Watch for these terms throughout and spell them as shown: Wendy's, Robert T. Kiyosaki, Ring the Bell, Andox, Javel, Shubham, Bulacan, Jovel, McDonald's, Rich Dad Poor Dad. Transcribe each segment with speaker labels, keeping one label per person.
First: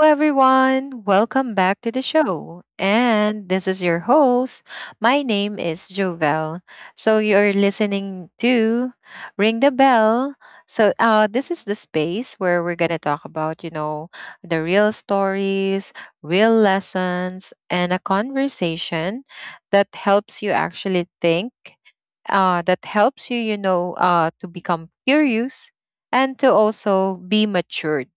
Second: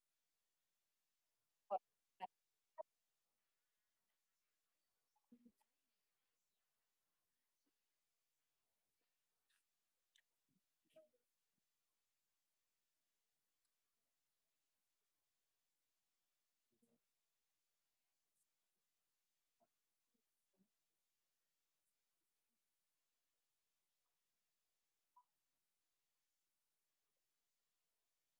Speaker 1: everyone. Welcome back to the show. And this is your host. My name is Jovel. So you're listening to Ring the Bell. So this is the space where we're going to talk about, you know, the real stories, real lessons, and a conversation that helps you actually think that helps you, you know, to become curious and to also be matured.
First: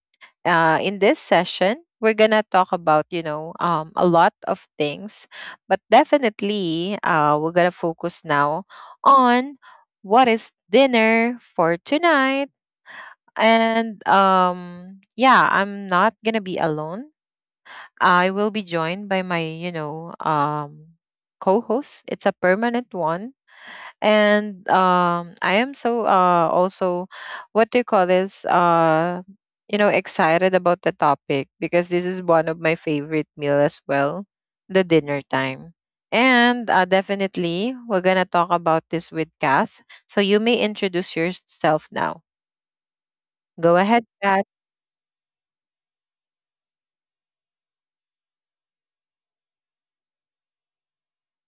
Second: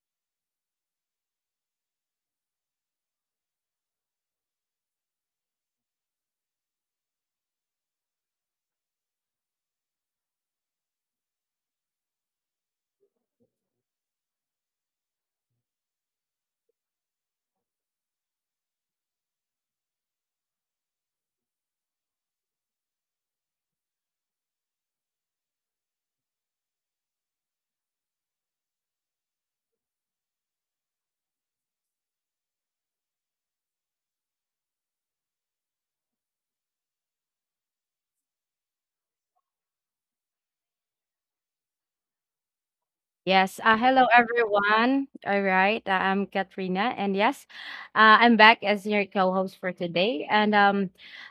Speaker 1: In this session, we're gonna talk about, you know, a lot of things, but definitely, we're gonna focus now on what is dinner for tonight. And Yeah, I'm not gonna be alone. I will be joined by my, you know, co-host. It's a permanent one, and I am so also, what do you call this? You know, excited about the topic, because this is one of my favorite meal as well, the dinner time. And definitely we're gonna talk about this with Kath, so you may introduce yourself now.
Speaker 2: Yes.
Speaker 1: Go ahead,
Speaker 2: Hello,
Speaker 1: Kath.
Speaker 2: everyone. All right. I'm Katrina. And yes, I'm back as your co host for today. And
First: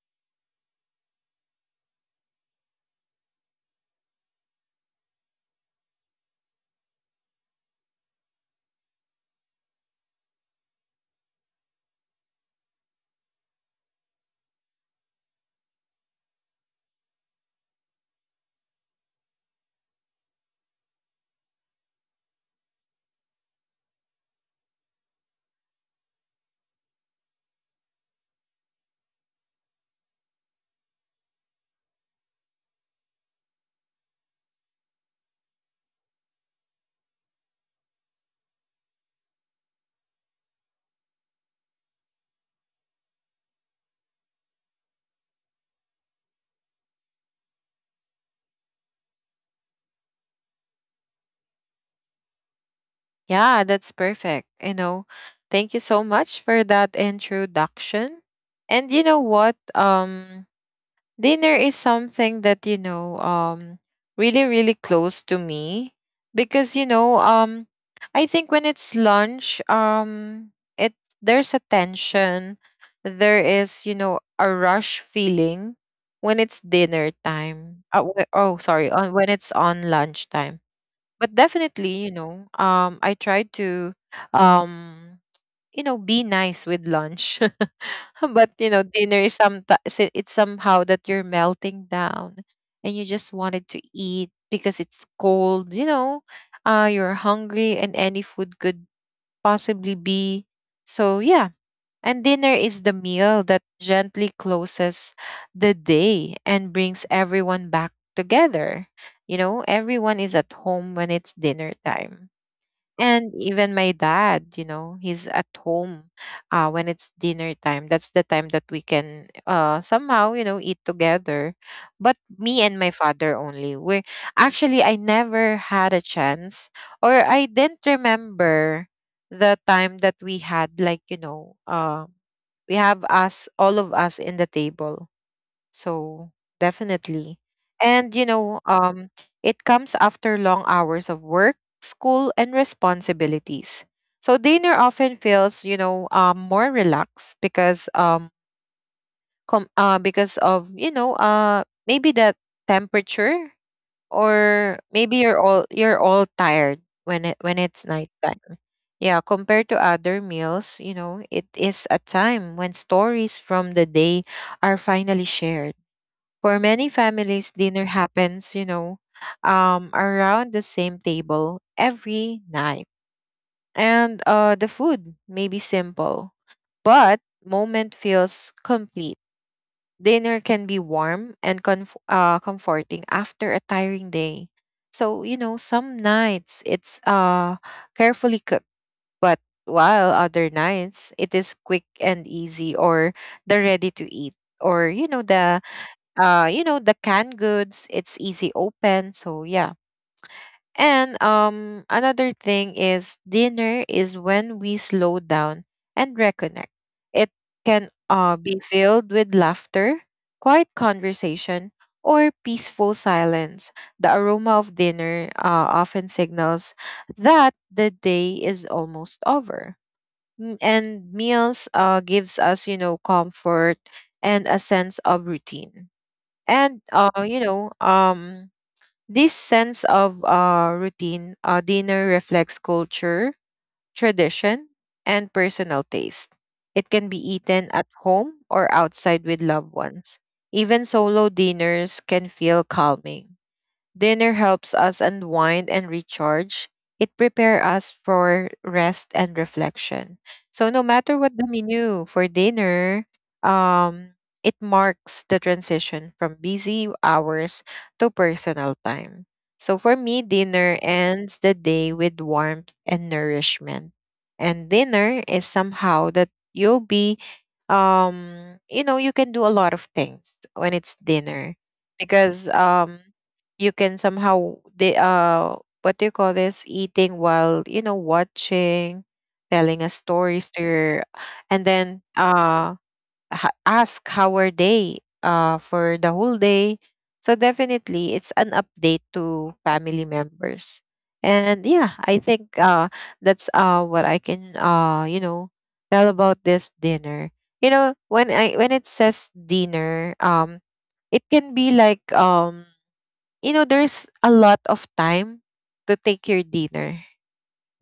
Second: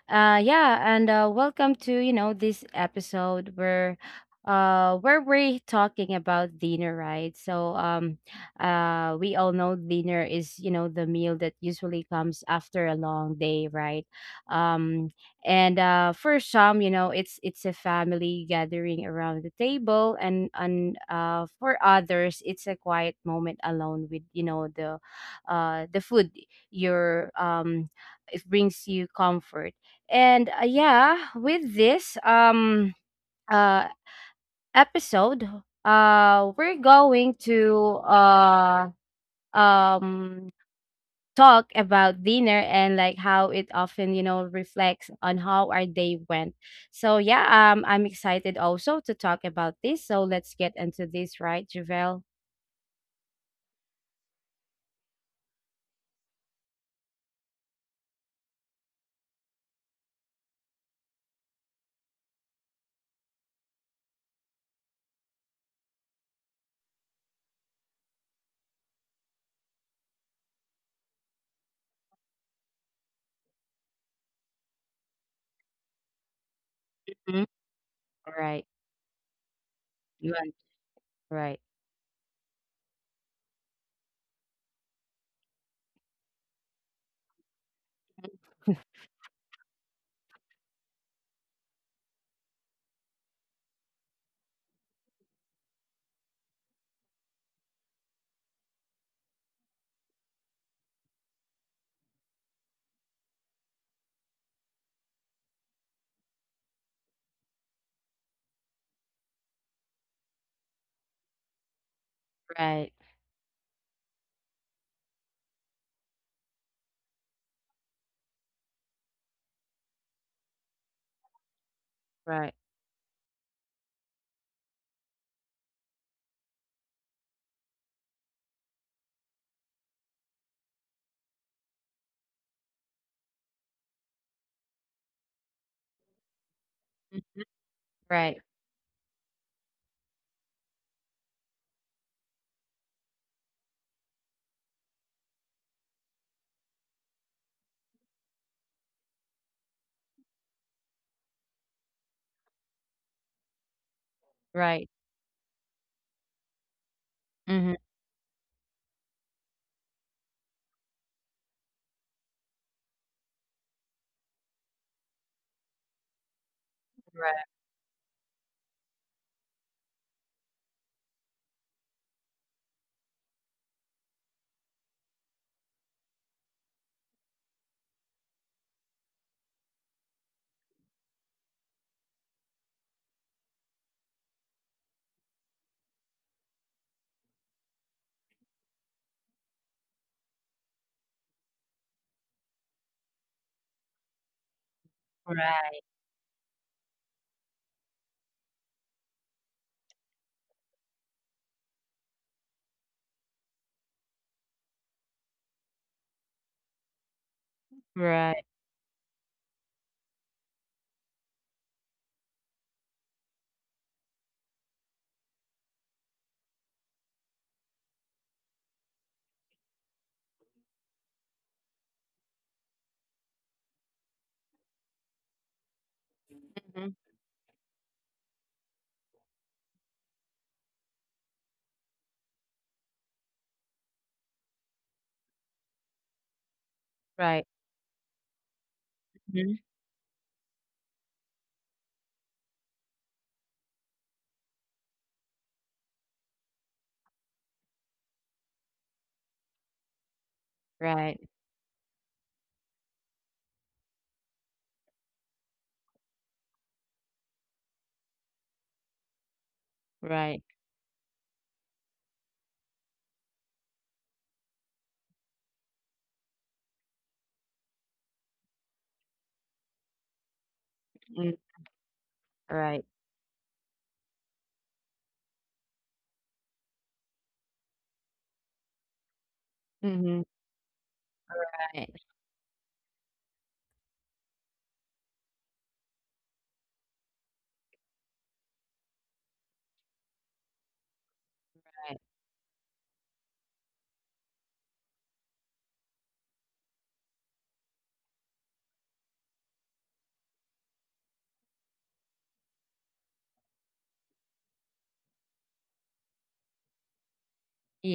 Speaker 2: yeah, and Welcome to, this episode where we're talking about dinner, right? So we all know dinner is, you know, the meal that usually comes after a long day, right? um and For some, you know, it's a family gathering around the table, and for others it's a quiet moment alone with, you know, the food. Your It brings you comfort. And Yeah, with this uh episode we're going to um talk about dinner and like how it often, reflects on how our day went. So yeah, I'm excited also to talk about this. So let's get into this, right, Javel?
Speaker 1: Yeah, that's perfect, you know. Thank you so much for that introduction. And you know what? Dinner is something that, you know, really really close to me, because you know, I think when it's lunch, it, there's a tension, there is, you know, a rush feeling when it's dinner
Speaker 2: Mhm.
Speaker 1: time. uh, wh-
Speaker 2: Right,
Speaker 1: oh sorry, on when it's on lunch
Speaker 2: right,
Speaker 1: time. But
Speaker 2: right,
Speaker 1: definitely, you know, I try to um you know, be nice with lunch. But you know, dinner is some it's somehow that you're melting down, and you just wanted to eat because it's cold, you know. You're hungry, and any food could possibly be. So yeah. And dinner is the meal that gently closes the day and brings everyone back together. You know, everyone is at home when it's dinner time.
Speaker 2: right,
Speaker 1: And even my dad, you know, he's at home when it's dinner time. That's the time that we can somehow, you know, eat together. But
Speaker 2: right.
Speaker 1: me and my father only. We're actually, I never had a chance, or I didn't remember the time that we had, like, you know, we have us, all of us in the table, so definitely.
Speaker 2: Mhm.
Speaker 1: And you
Speaker 2: Right,
Speaker 1: know, it comes after long hours of work, school, and responsibilities. So dinner often feels, you know, more relaxed because because of, you know, maybe the temperature,
Speaker 2: right.
Speaker 1: or maybe you're all tired when it when
Speaker 2: Mhm.
Speaker 1: it's nighttime. Yeah, compared to other meals, you know, it is a time when stories from the day are finally shared. For many
Speaker 2: Right,
Speaker 1: families, dinner happens, you know, around the same table every night. And the food may be simple, but moment feels complete. Dinner can be warm and comforting after a tiring day. So, you know, some nights it's carefully cooked, but while other nights it is quick and easy, or the ready to eat, or, you know, the the canned goods, it's easy open. So yeah. And another thing is, dinner is when we slow down and reconnect. It can
Speaker 2: right, right.
Speaker 1: be filled with laughter, quiet conversation, or peaceful silence. The aroma of dinner often signals that the day is almost over. And meals gives us, you know, comfort and a sense of routine. And
Speaker 2: Mhm.
Speaker 1: this sense of routine, dinner reflects culture, tradition, and personal taste. It can be
Speaker 2: Right.
Speaker 1: eaten at home or outside with
Speaker 2: Mhm.
Speaker 1: loved ones. Even solo dinners can feel calming. Dinner helps us unwind and recharge. It prepares us for rest and reflection. So no matter
Speaker 2: Right,
Speaker 1: what the menu for dinner, um, it marks the transition from busy hours to personal time. So for me,
Speaker 2: right.
Speaker 1: dinner ends the day with warmth and nourishment. And dinner is somehow that you'll be you know, you can do a lot of things when it's
Speaker 2: Mm.
Speaker 1: dinner, because
Speaker 2: Right.
Speaker 1: you can somehow they what do you call this? Eating while, you know, watching, telling a
Speaker 2: Mhm.
Speaker 1: stories to your. And
Speaker 2: Right,
Speaker 1: then ask how are they for the whole day. So definitely, it's an update to family members. And
Speaker 2: right.
Speaker 1: yeah, I think that's what I can you know, tell about this dinner. You know, when I when it says dinner, it can be like, you know, there's a lot of time to take your dinner.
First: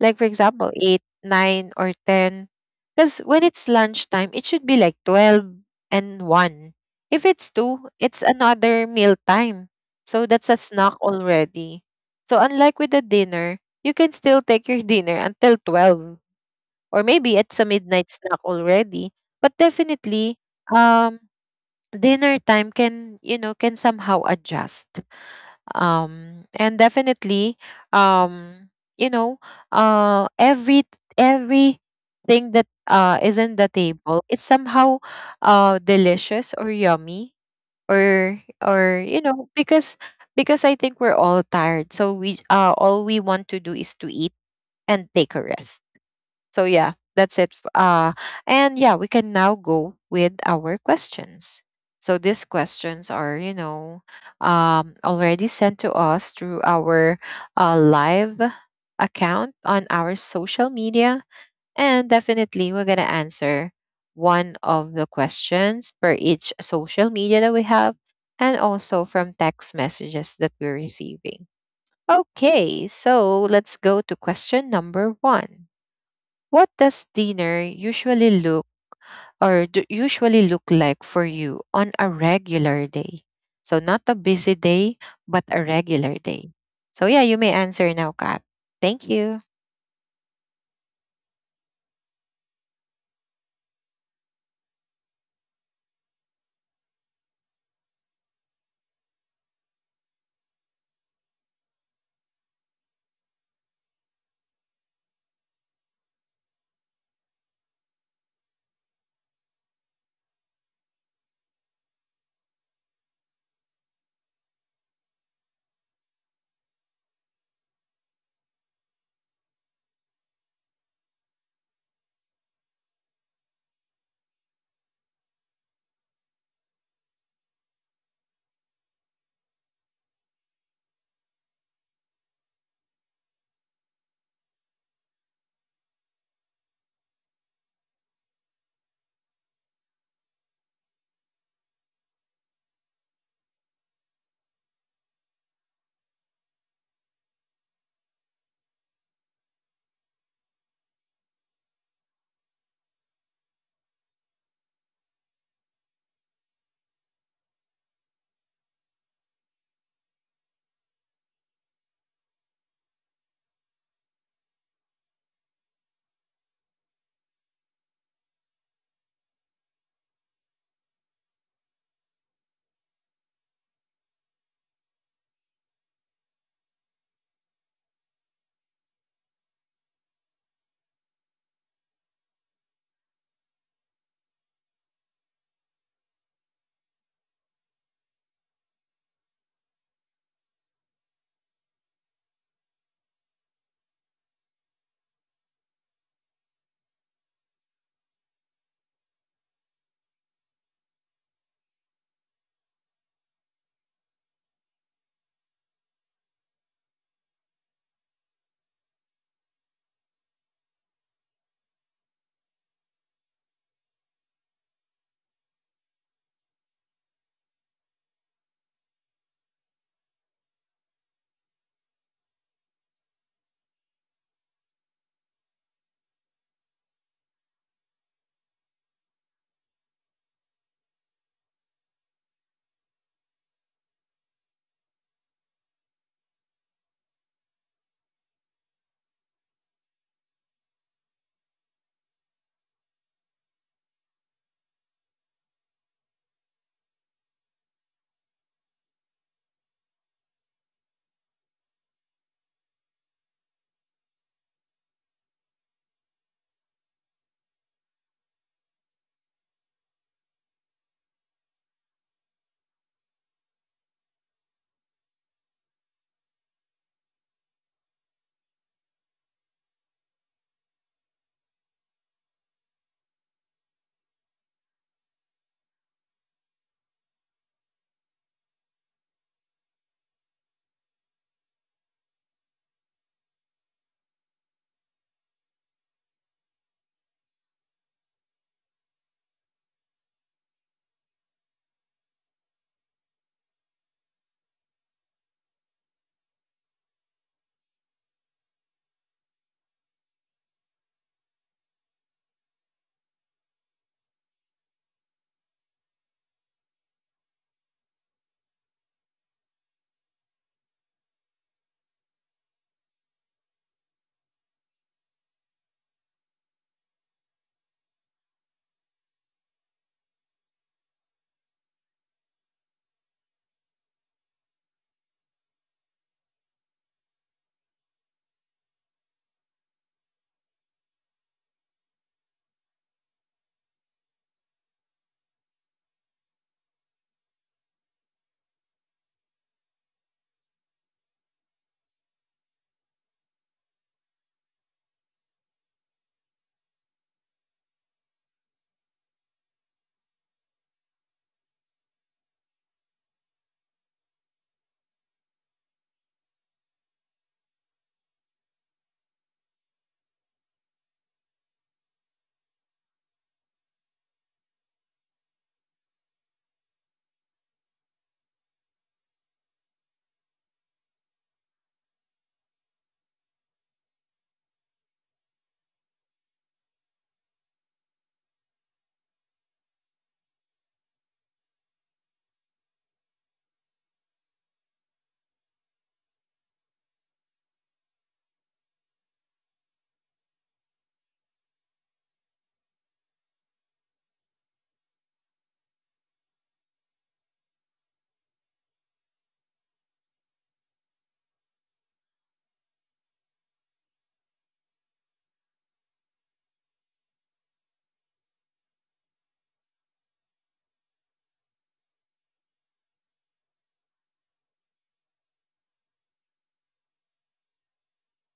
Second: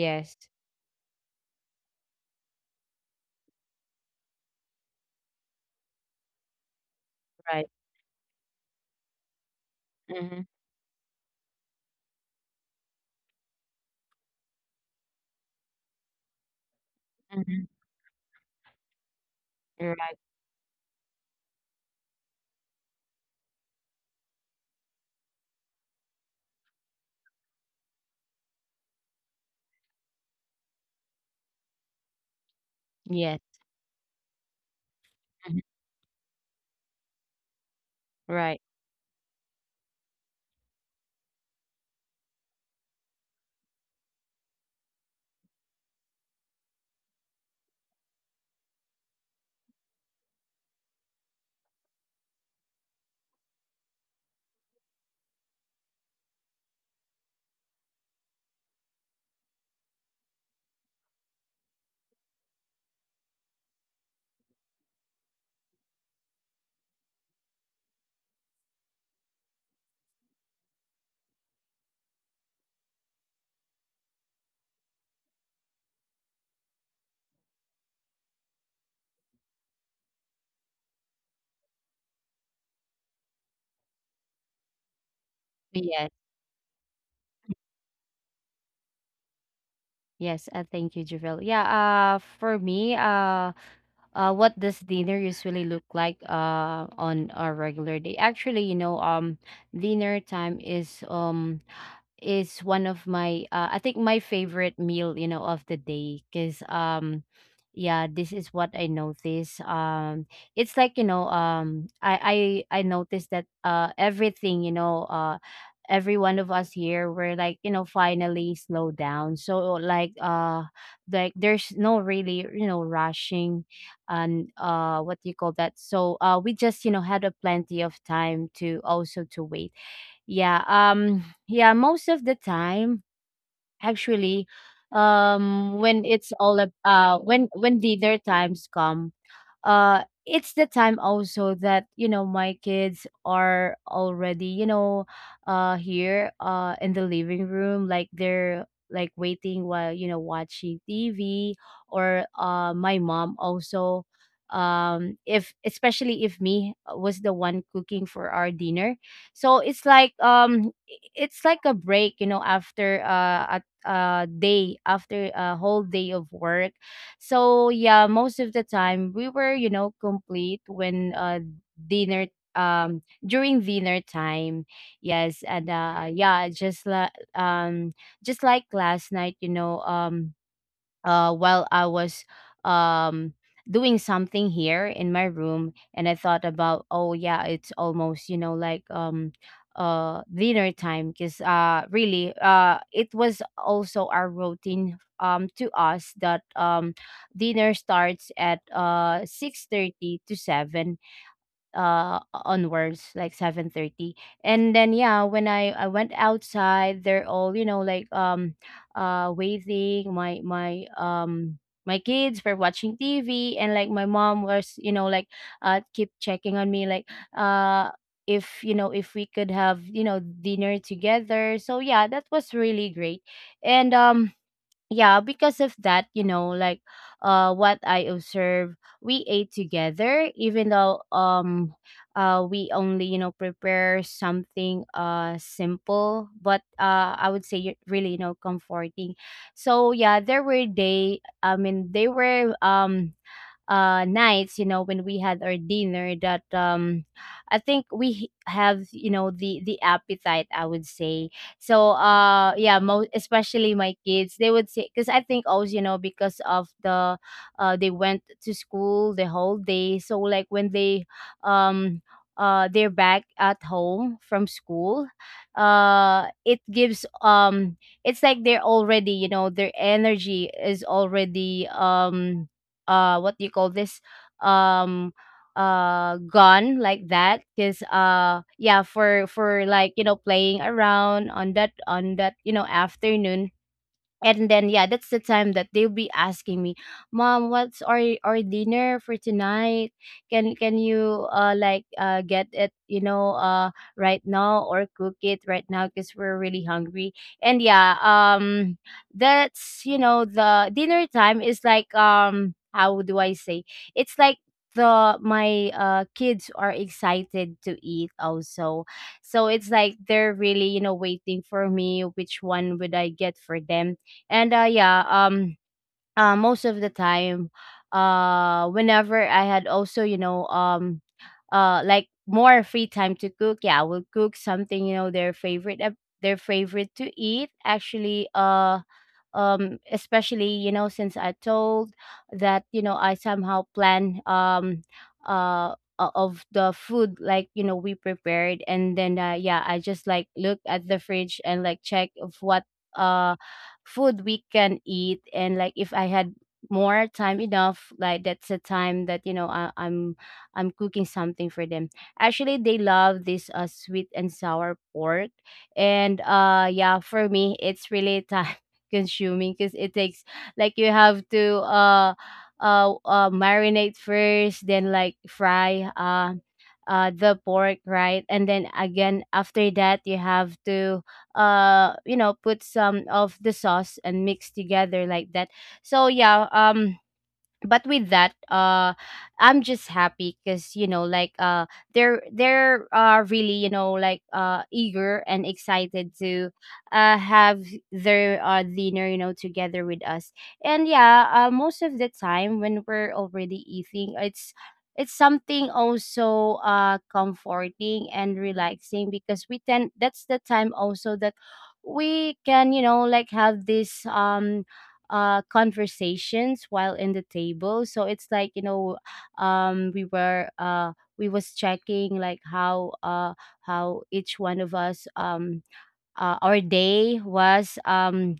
Speaker 1: Like for example, eight, nine, or ten. Because when it's lunchtime, it should be like 12 and one. If it's
Speaker 2: right.
Speaker 1: two, it's another meal time. So
Speaker 2: Mhm.
Speaker 1: that's a snack already. So unlike with the dinner, you can still take your dinner until 12. Or maybe it's a
Speaker 2: Mhm.
Speaker 1: midnight snack already. But
Speaker 2: Right,
Speaker 1: definitely, um, dinner time can, you know, can somehow adjust. And definitely, um you know every every thing that is
Speaker 2: yes.
Speaker 1: in the table, it's somehow
Speaker 2: Mhm.
Speaker 1: delicious or yummy,
Speaker 2: Right.
Speaker 1: or you know, because I think we're all tired, so we all we want to do is to eat and take a rest. So yeah, that's it. And yeah, we can now go with our questions. So these questions are, you know, already sent to us through our live account on our social media, and definitely we're gonna answer one of the questions per each social media that we have, and also from text messages that we're receiving. Okay, so let's go to question number one. What does dinner usually look, usually look like for you on a regular day? So not a busy day, but a
Speaker 2: Yes.
Speaker 1: regular day. So yeah, you may answer now, Kat. Thank you.
Speaker 2: Yes, thank you, Javel. Yeah, for me, what does dinner usually look like, on a regular day? Actually, you know, dinner time is is one of my, I think, my favorite meal, you know, of the day, cuz yeah, this is what I notice. It's like, you know, I noticed that everything, you know, every one of us here we're like, you know, finally slow down. So like, like there's no really, you know, rushing. And what do you call that? So we just, you know, had a plenty of time to also to wait. Yeah, yeah, most of the time, actually, when it's all when dinner times come, it's the time also that, you know, my kids are already, you know, here in the living room, like they're like waiting while, you know, watching TV. Or my mom also, if especially if me was the one cooking for our dinner. So it's like, it's like a break, you know, after a day, after a whole day of work. So yeah, most of the time we were, you know, complete when dinner during dinner time. Yes, and yeah, just like, just like last night, you know, while I was, um, doing something here in my room, and I thought about, oh yeah, it's almost, you know, like, dinner time, because, really, it was also our routine, to us, that dinner starts at 6:30 to 7, onwards like 7:30. And then yeah, when I went outside, they're all, you know, like, waiting. My kids were watching TV, and like my mom was, you know, like, keep checking on me, like, uh if, you know, if we could have, you know, dinner together. So yeah, that was really great. And yeah, because of that, you know, like, what I observe, we ate together, even though, we only, you know, prepare something simple, but I would say really, you know, comforting. So yeah, there were day I mean they were nights, you know, when we had our dinner, that I think we have, you know, the appetite, I would say. So yeah, most especially my kids, they would say, because I think also, you know, because of the, they went to school the whole day. So like when they, um they're back at home from school, it gives, it's like they're already, you know, their energy is already, what do you call this, um gun, like that, because yeah, for like, you know, playing around on that, on that, you know, afternoon. And then yeah, that's the time that they'll be asking me, mom, what's our dinner for tonight? Can you like get it, you know, right now, or cook it right now, because we're really hungry? And yeah, that's, you know, the dinner time is like, how do I say, it's like, the my kids are excited to eat also. So it's like they're really, you know, waiting for me, which one would I get for them. And yeah, most of the time, whenever I had also, you know, like more free time to cook, yeah, I would cook something, you know, their favorite, their favorite to eat. Actually, especially, you know, since I told that, you know, I somehow plan, of the food, like, you know, we prepared. And then yeah, I just like look at the fridge and like check of what uh food we can eat. And like if I had more time enough, like that's the time that, you know, I'm cooking something for them. Actually they love this, sweet and sour pork. And yeah, for me it's really time consuming, because it takes, like, you have to marinate first, then like fry the pork, right? And then again after that, you have to, you know, put some of the sauce and mix together like that. So yeah, but with that, I'm just happy, because, you know, like, they're really, you know, like eager and excited to have their dinner, you know, together with us. And yeah, most of the time when we're already eating, it's something also comforting and relaxing, because we tend, that's the time also that we can, you know, like have this, conversations while in the table. So it's like, you know, um we were uh we was checking like how, how each one of us, our day was,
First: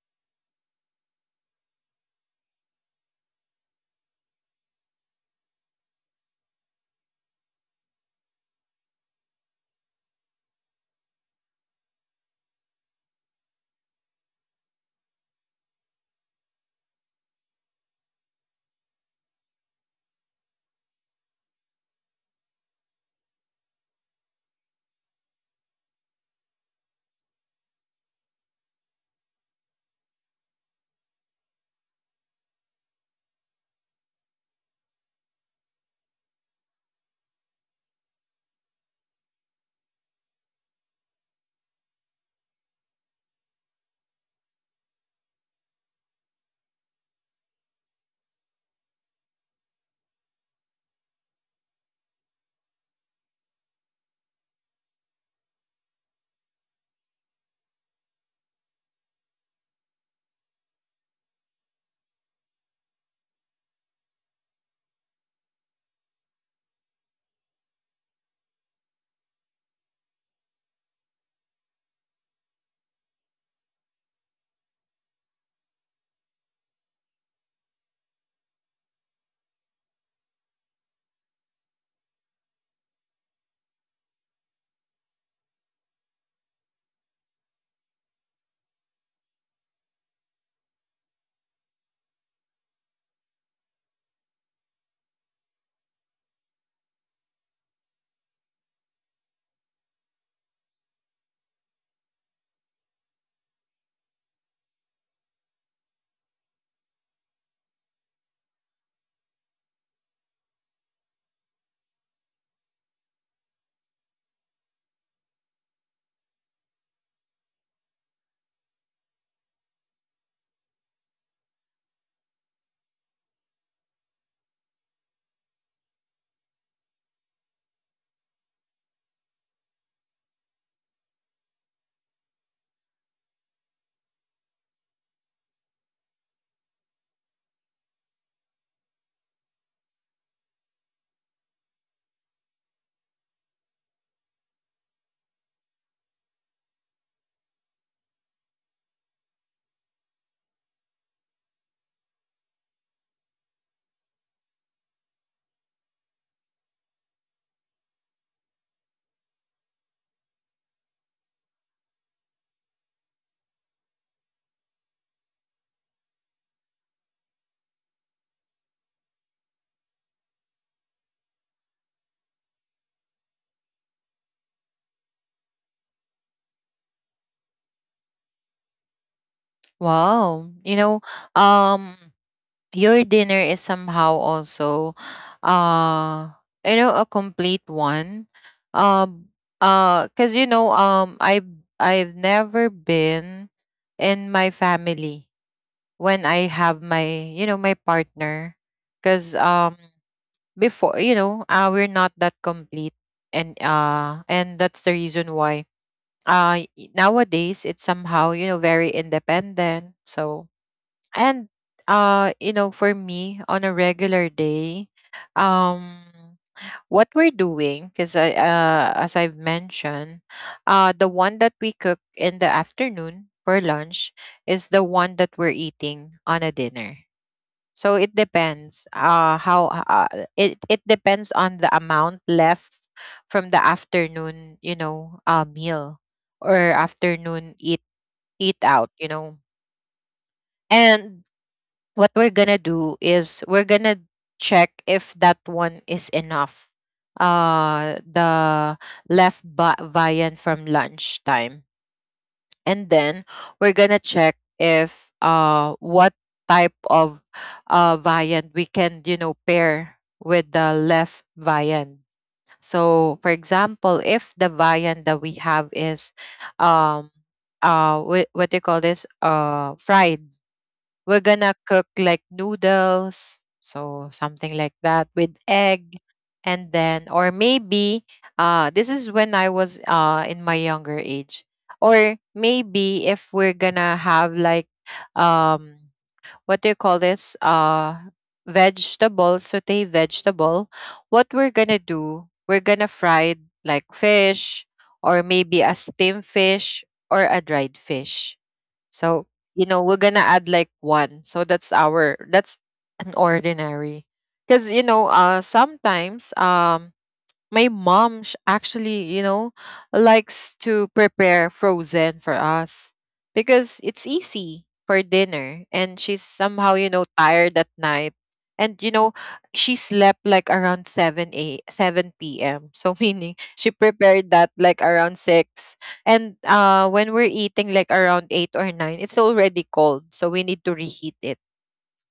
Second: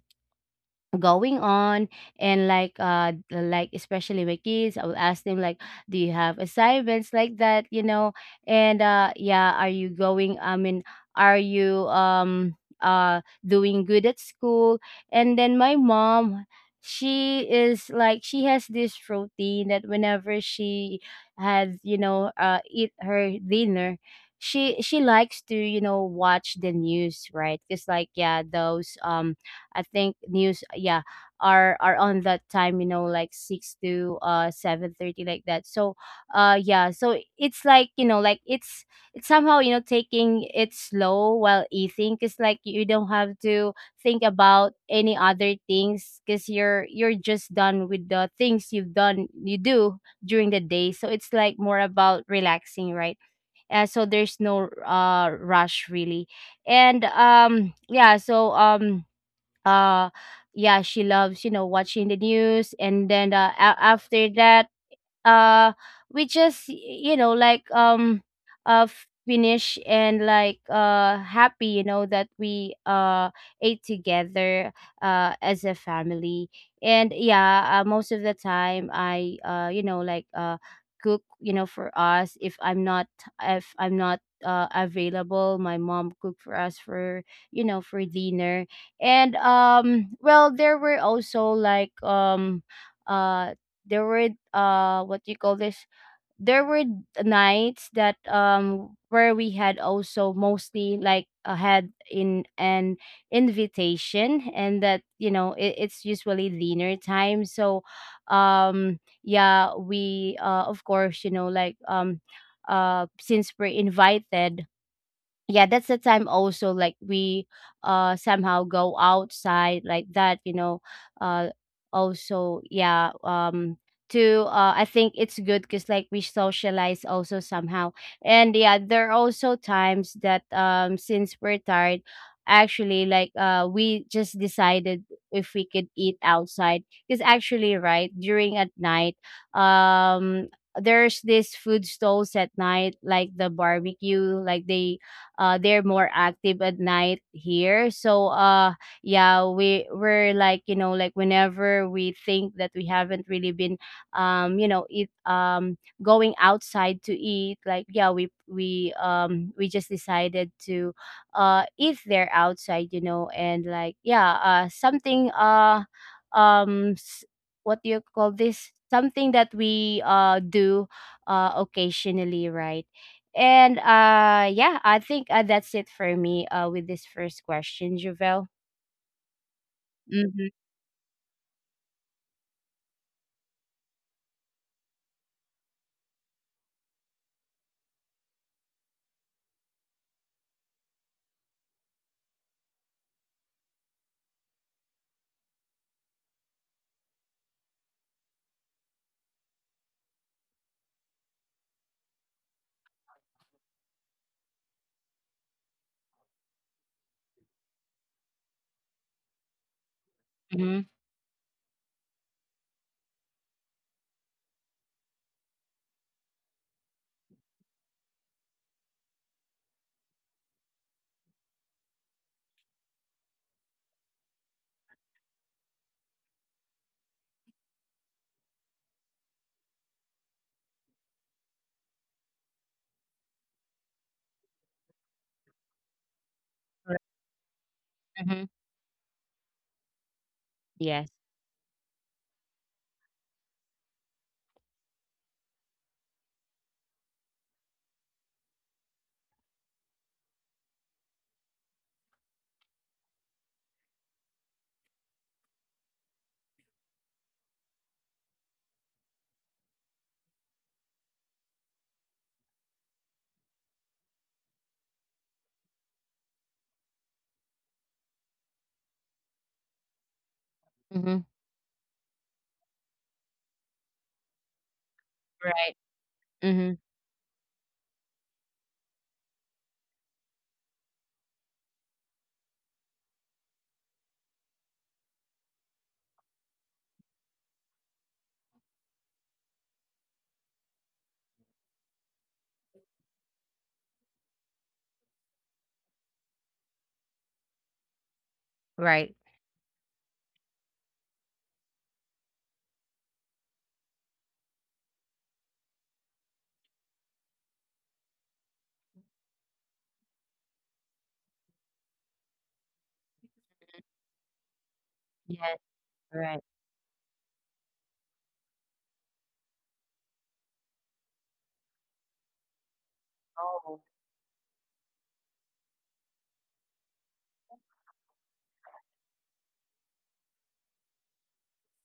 Speaker 2: going on. And like, like especially my kids, I will ask them like, do you have assignments, like that, you know? And yeah, are you going, I mean, are you, uh doing good at school? And then my mom, she is like, she has this routine that whenever she has, you know, eat her dinner, she likes to, you know, watch the news, right? Because like, yeah, those, I think news, yeah, are on that time, you know, like 6 to 7:30, like that. So yeah, so it's like, you know, like, it's somehow, you know, taking it slow while eating, cuz like, you don't have to think about any other things, cuz you're just done with the things you've done, you do during the day. So it's like more about relaxing, right? So there's no rush really. And yeah, so uh yeah, she loves, you know, watching the news. And then after that, uh we just you know, like, uh finish, and like happy, you know, that we ate together as a family. And yeah, most of the time I, you know, like cook, you know, for us. If I'm not, if I'm not available, my mom cooked for us for, you know, for dinner. And well, there were also like, uh there were what do you call this, there were nights that, where we had also mostly like, had in an invitation, and that, you know, it, it's usually dinner time. So um yeah, we of course, you know, like, since we're invited, yeah, that's the time also, like we somehow go outside, like that, you know? uh Also yeah, to, I think it's good, because like, we socialize also somehow. And yeah, there are also times that, since we're tired actually, like, we just decided if we could eat outside. Because actually right during at night, um there's this food stalls at night, like the barbecue, like they they're more active at night here. So yeah, we, we're like, you know, like, whenever we think that we haven't really been, you know, eat, going outside to eat, like, yeah, we we just decided to eat there outside, you know? And like yeah, something um s- what do you call this, something that we do occasionally, right? And yeah, I think that's it for me with this first question, Javel.
Speaker 1: Wow.
Speaker 2: Mhm.
Speaker 1: You know, um your dinner is somehow also uh you know, a complete one. Um Cuz you know, I've never been in my family when I have my, you know, my partner. Cause before, you know, we're not that complete. And that's the reason why nowadays it's somehow, you know, very independent. So,
Speaker 2: Mhm.
Speaker 1: and you know, for me on a regular day, um what we're doing, because I as I've mentioned, the one that we cook in the afternoon for lunch is the one that we're eating on a dinner. So it depends how it it depends on the amount left from the afternoon, you know, meal, or afternoon
Speaker 2: Mhm.
Speaker 1: eat out, you know.
Speaker 2: Yes.
Speaker 1: And what we're going to do is we're going to check if that one is enough. The left viand from lunchtime, and then we're gonna check if what type of viand we can, you know, pair with the left viand. So for example, if the viand that we have is um what do you call this? Fried, we're
Speaker 2: Mhm.
Speaker 1: gonna cook like noodles, so something like that with egg.
Speaker 2: Right.
Speaker 1: And
Speaker 2: Mhm.
Speaker 1: then, or maybe, this is when I was in my younger age. Or maybe if we're gonna have like, um, what do you call this? Vegetable, saute vegetable. What we're gonna do, we're gonna fry like fish, or maybe a steamed fish or a dried fish,
Speaker 2: Right.
Speaker 1: so, you know, we're gonna add like one. So that's our, that's an ordinary. Because, you know, sometimes my mom actually, you know, likes to prepare frozen for us, because it's easy for dinner,
Speaker 2: Yes.
Speaker 1: and she's
Speaker 2: Right.
Speaker 1: somehow, you know, tired at night. And you know, she slept like around 7 p.m. So meaning she
Speaker 2: Oh.
Speaker 1: prepared that like around 6. And uh, when we're eating like around 8 or 9, it's already cold. So we need to reheat it.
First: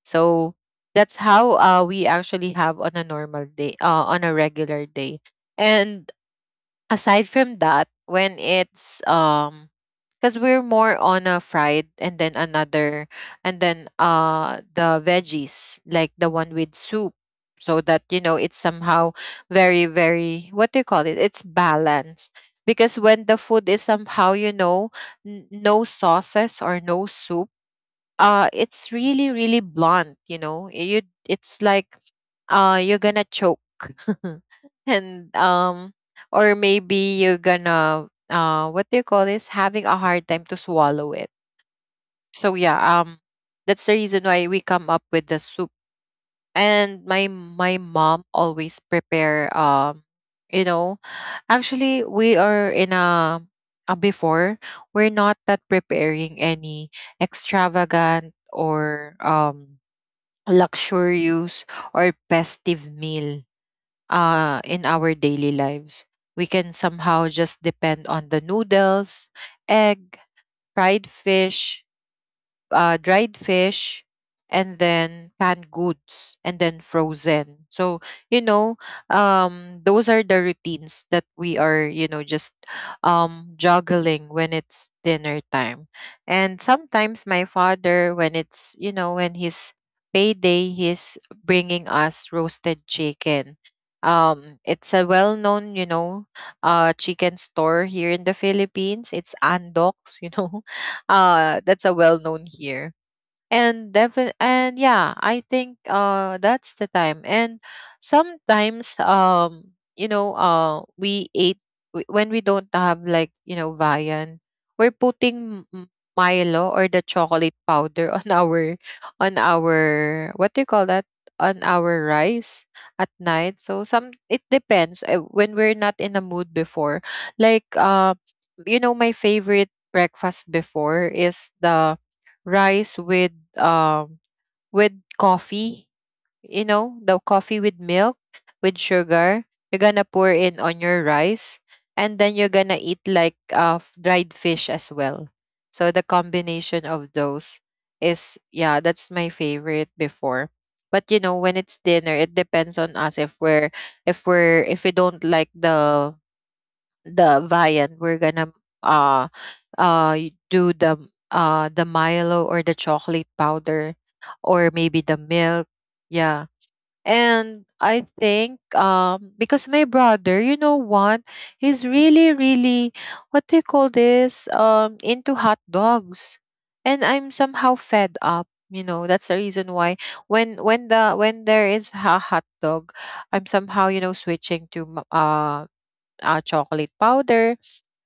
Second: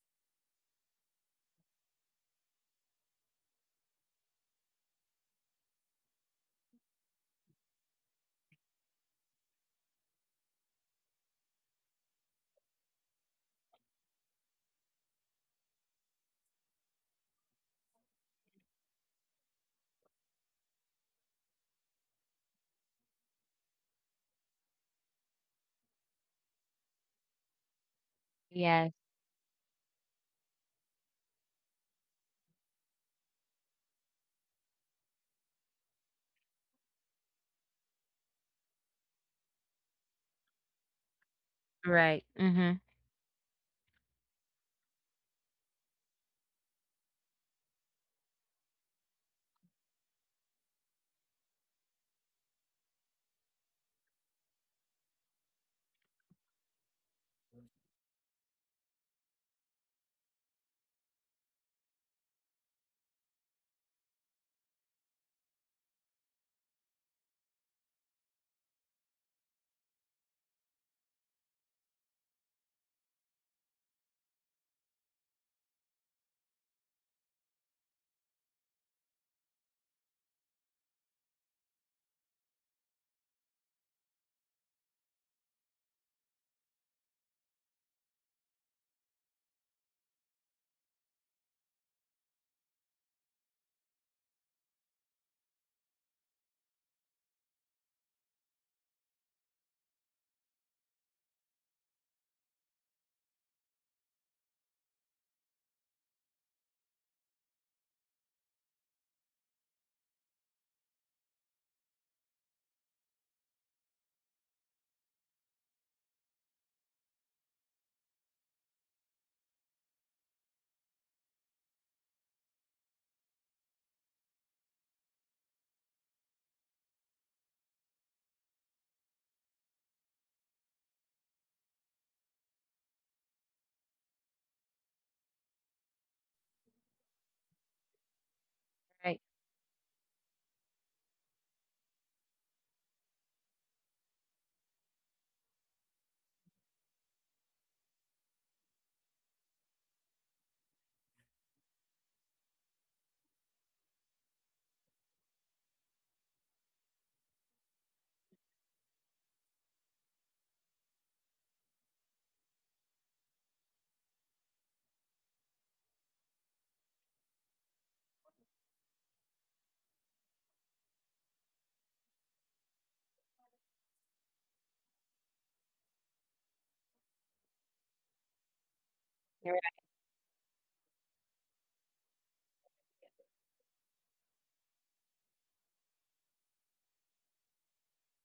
Speaker 1: So that's how we actually have on a normal day, on a regular day. And aside from that, when it's because we're more on a fried, and then another, and then the veggies like the one with soup, so that you know it's somehow very very, what do you call it? It's balanced. Because when the food is somehow, you know, no sauces or no soup,
Speaker 2: Yes.
Speaker 1: it's really really blunt, you know. You It's like you're gonna choke. And or maybe you're gonna what do you call this, having a hard time to swallow it.
Speaker 2: Right.
Speaker 1: So
Speaker 2: Mhm.
Speaker 1: yeah, that's the reason why we come up with the soup. And my mom always prepare, you know actually we are in a before, we're not that preparing any extravagant, or luxurious, or festive meal in our daily lives. We can somehow just depend on the noodles, egg, fried fish, dried fish, and then canned goods, and then frozen. So you know, those are the routines that we are, you know, just juggling when it's dinner time. And sometimes my father, when it's you know when his payday, he's bringing us roasted chicken. It's a well-known, chicken store here in the Philippines. It's Andox, . That's a well known here, and definitely, and yeah, I think that's the time. And sometimes, we ate when we don't have, like, you know, viand, we're putting Milo or the chocolate powder on our what do you call that, on our rice at night. So some it depends, when we're not in a mood before, like, you know, my favorite breakfast before is the rice with with coffee, you know, the coffee with milk, with
Speaker 2: Right.
Speaker 1: sugar. You're gonna pour in on your rice, and then you're gonna eat like dried fish as well. So the combination of those is, yeah, that's my favorite before. But, you know, when it's dinner, it depends on us if we're if we don't like the viand. We're gonna uh do the Milo or the chocolate powder, or maybe the milk. Yeah. And I think, because my brother, you know what, he's really, really, what do you call this? Into hot dogs. And I'm somehow fed up. You know, that's the
Speaker 2: You're
Speaker 1: reason why when there is a hot dog, I'm somehow, you know, switching to chocolate powder,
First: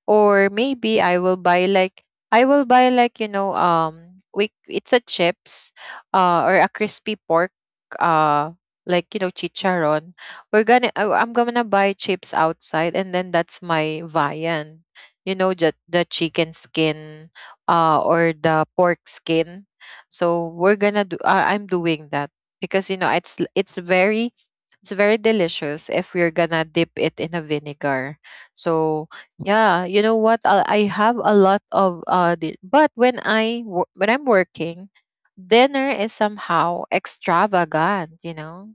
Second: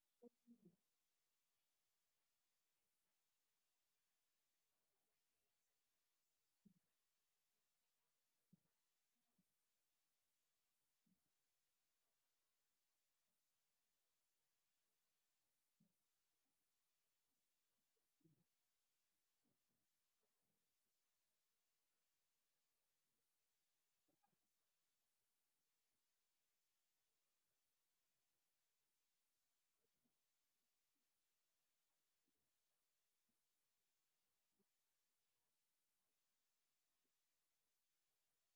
Speaker 1: or maybe I will buy like you know, we it's a chips, or a crispy pork, uh like, you know, chicharon. We're gonna I'm gonna buy chips outside, and then that's my viand, you know, just the chicken skin, or the pork skin. So we're gonna do, I'm doing that, because, you know, it's very, it's very delicious if we're gonna dip it in a vinegar. So, yeah, you know what? I have a lot of but when I'm working, dinner is somehow extravagant. You know,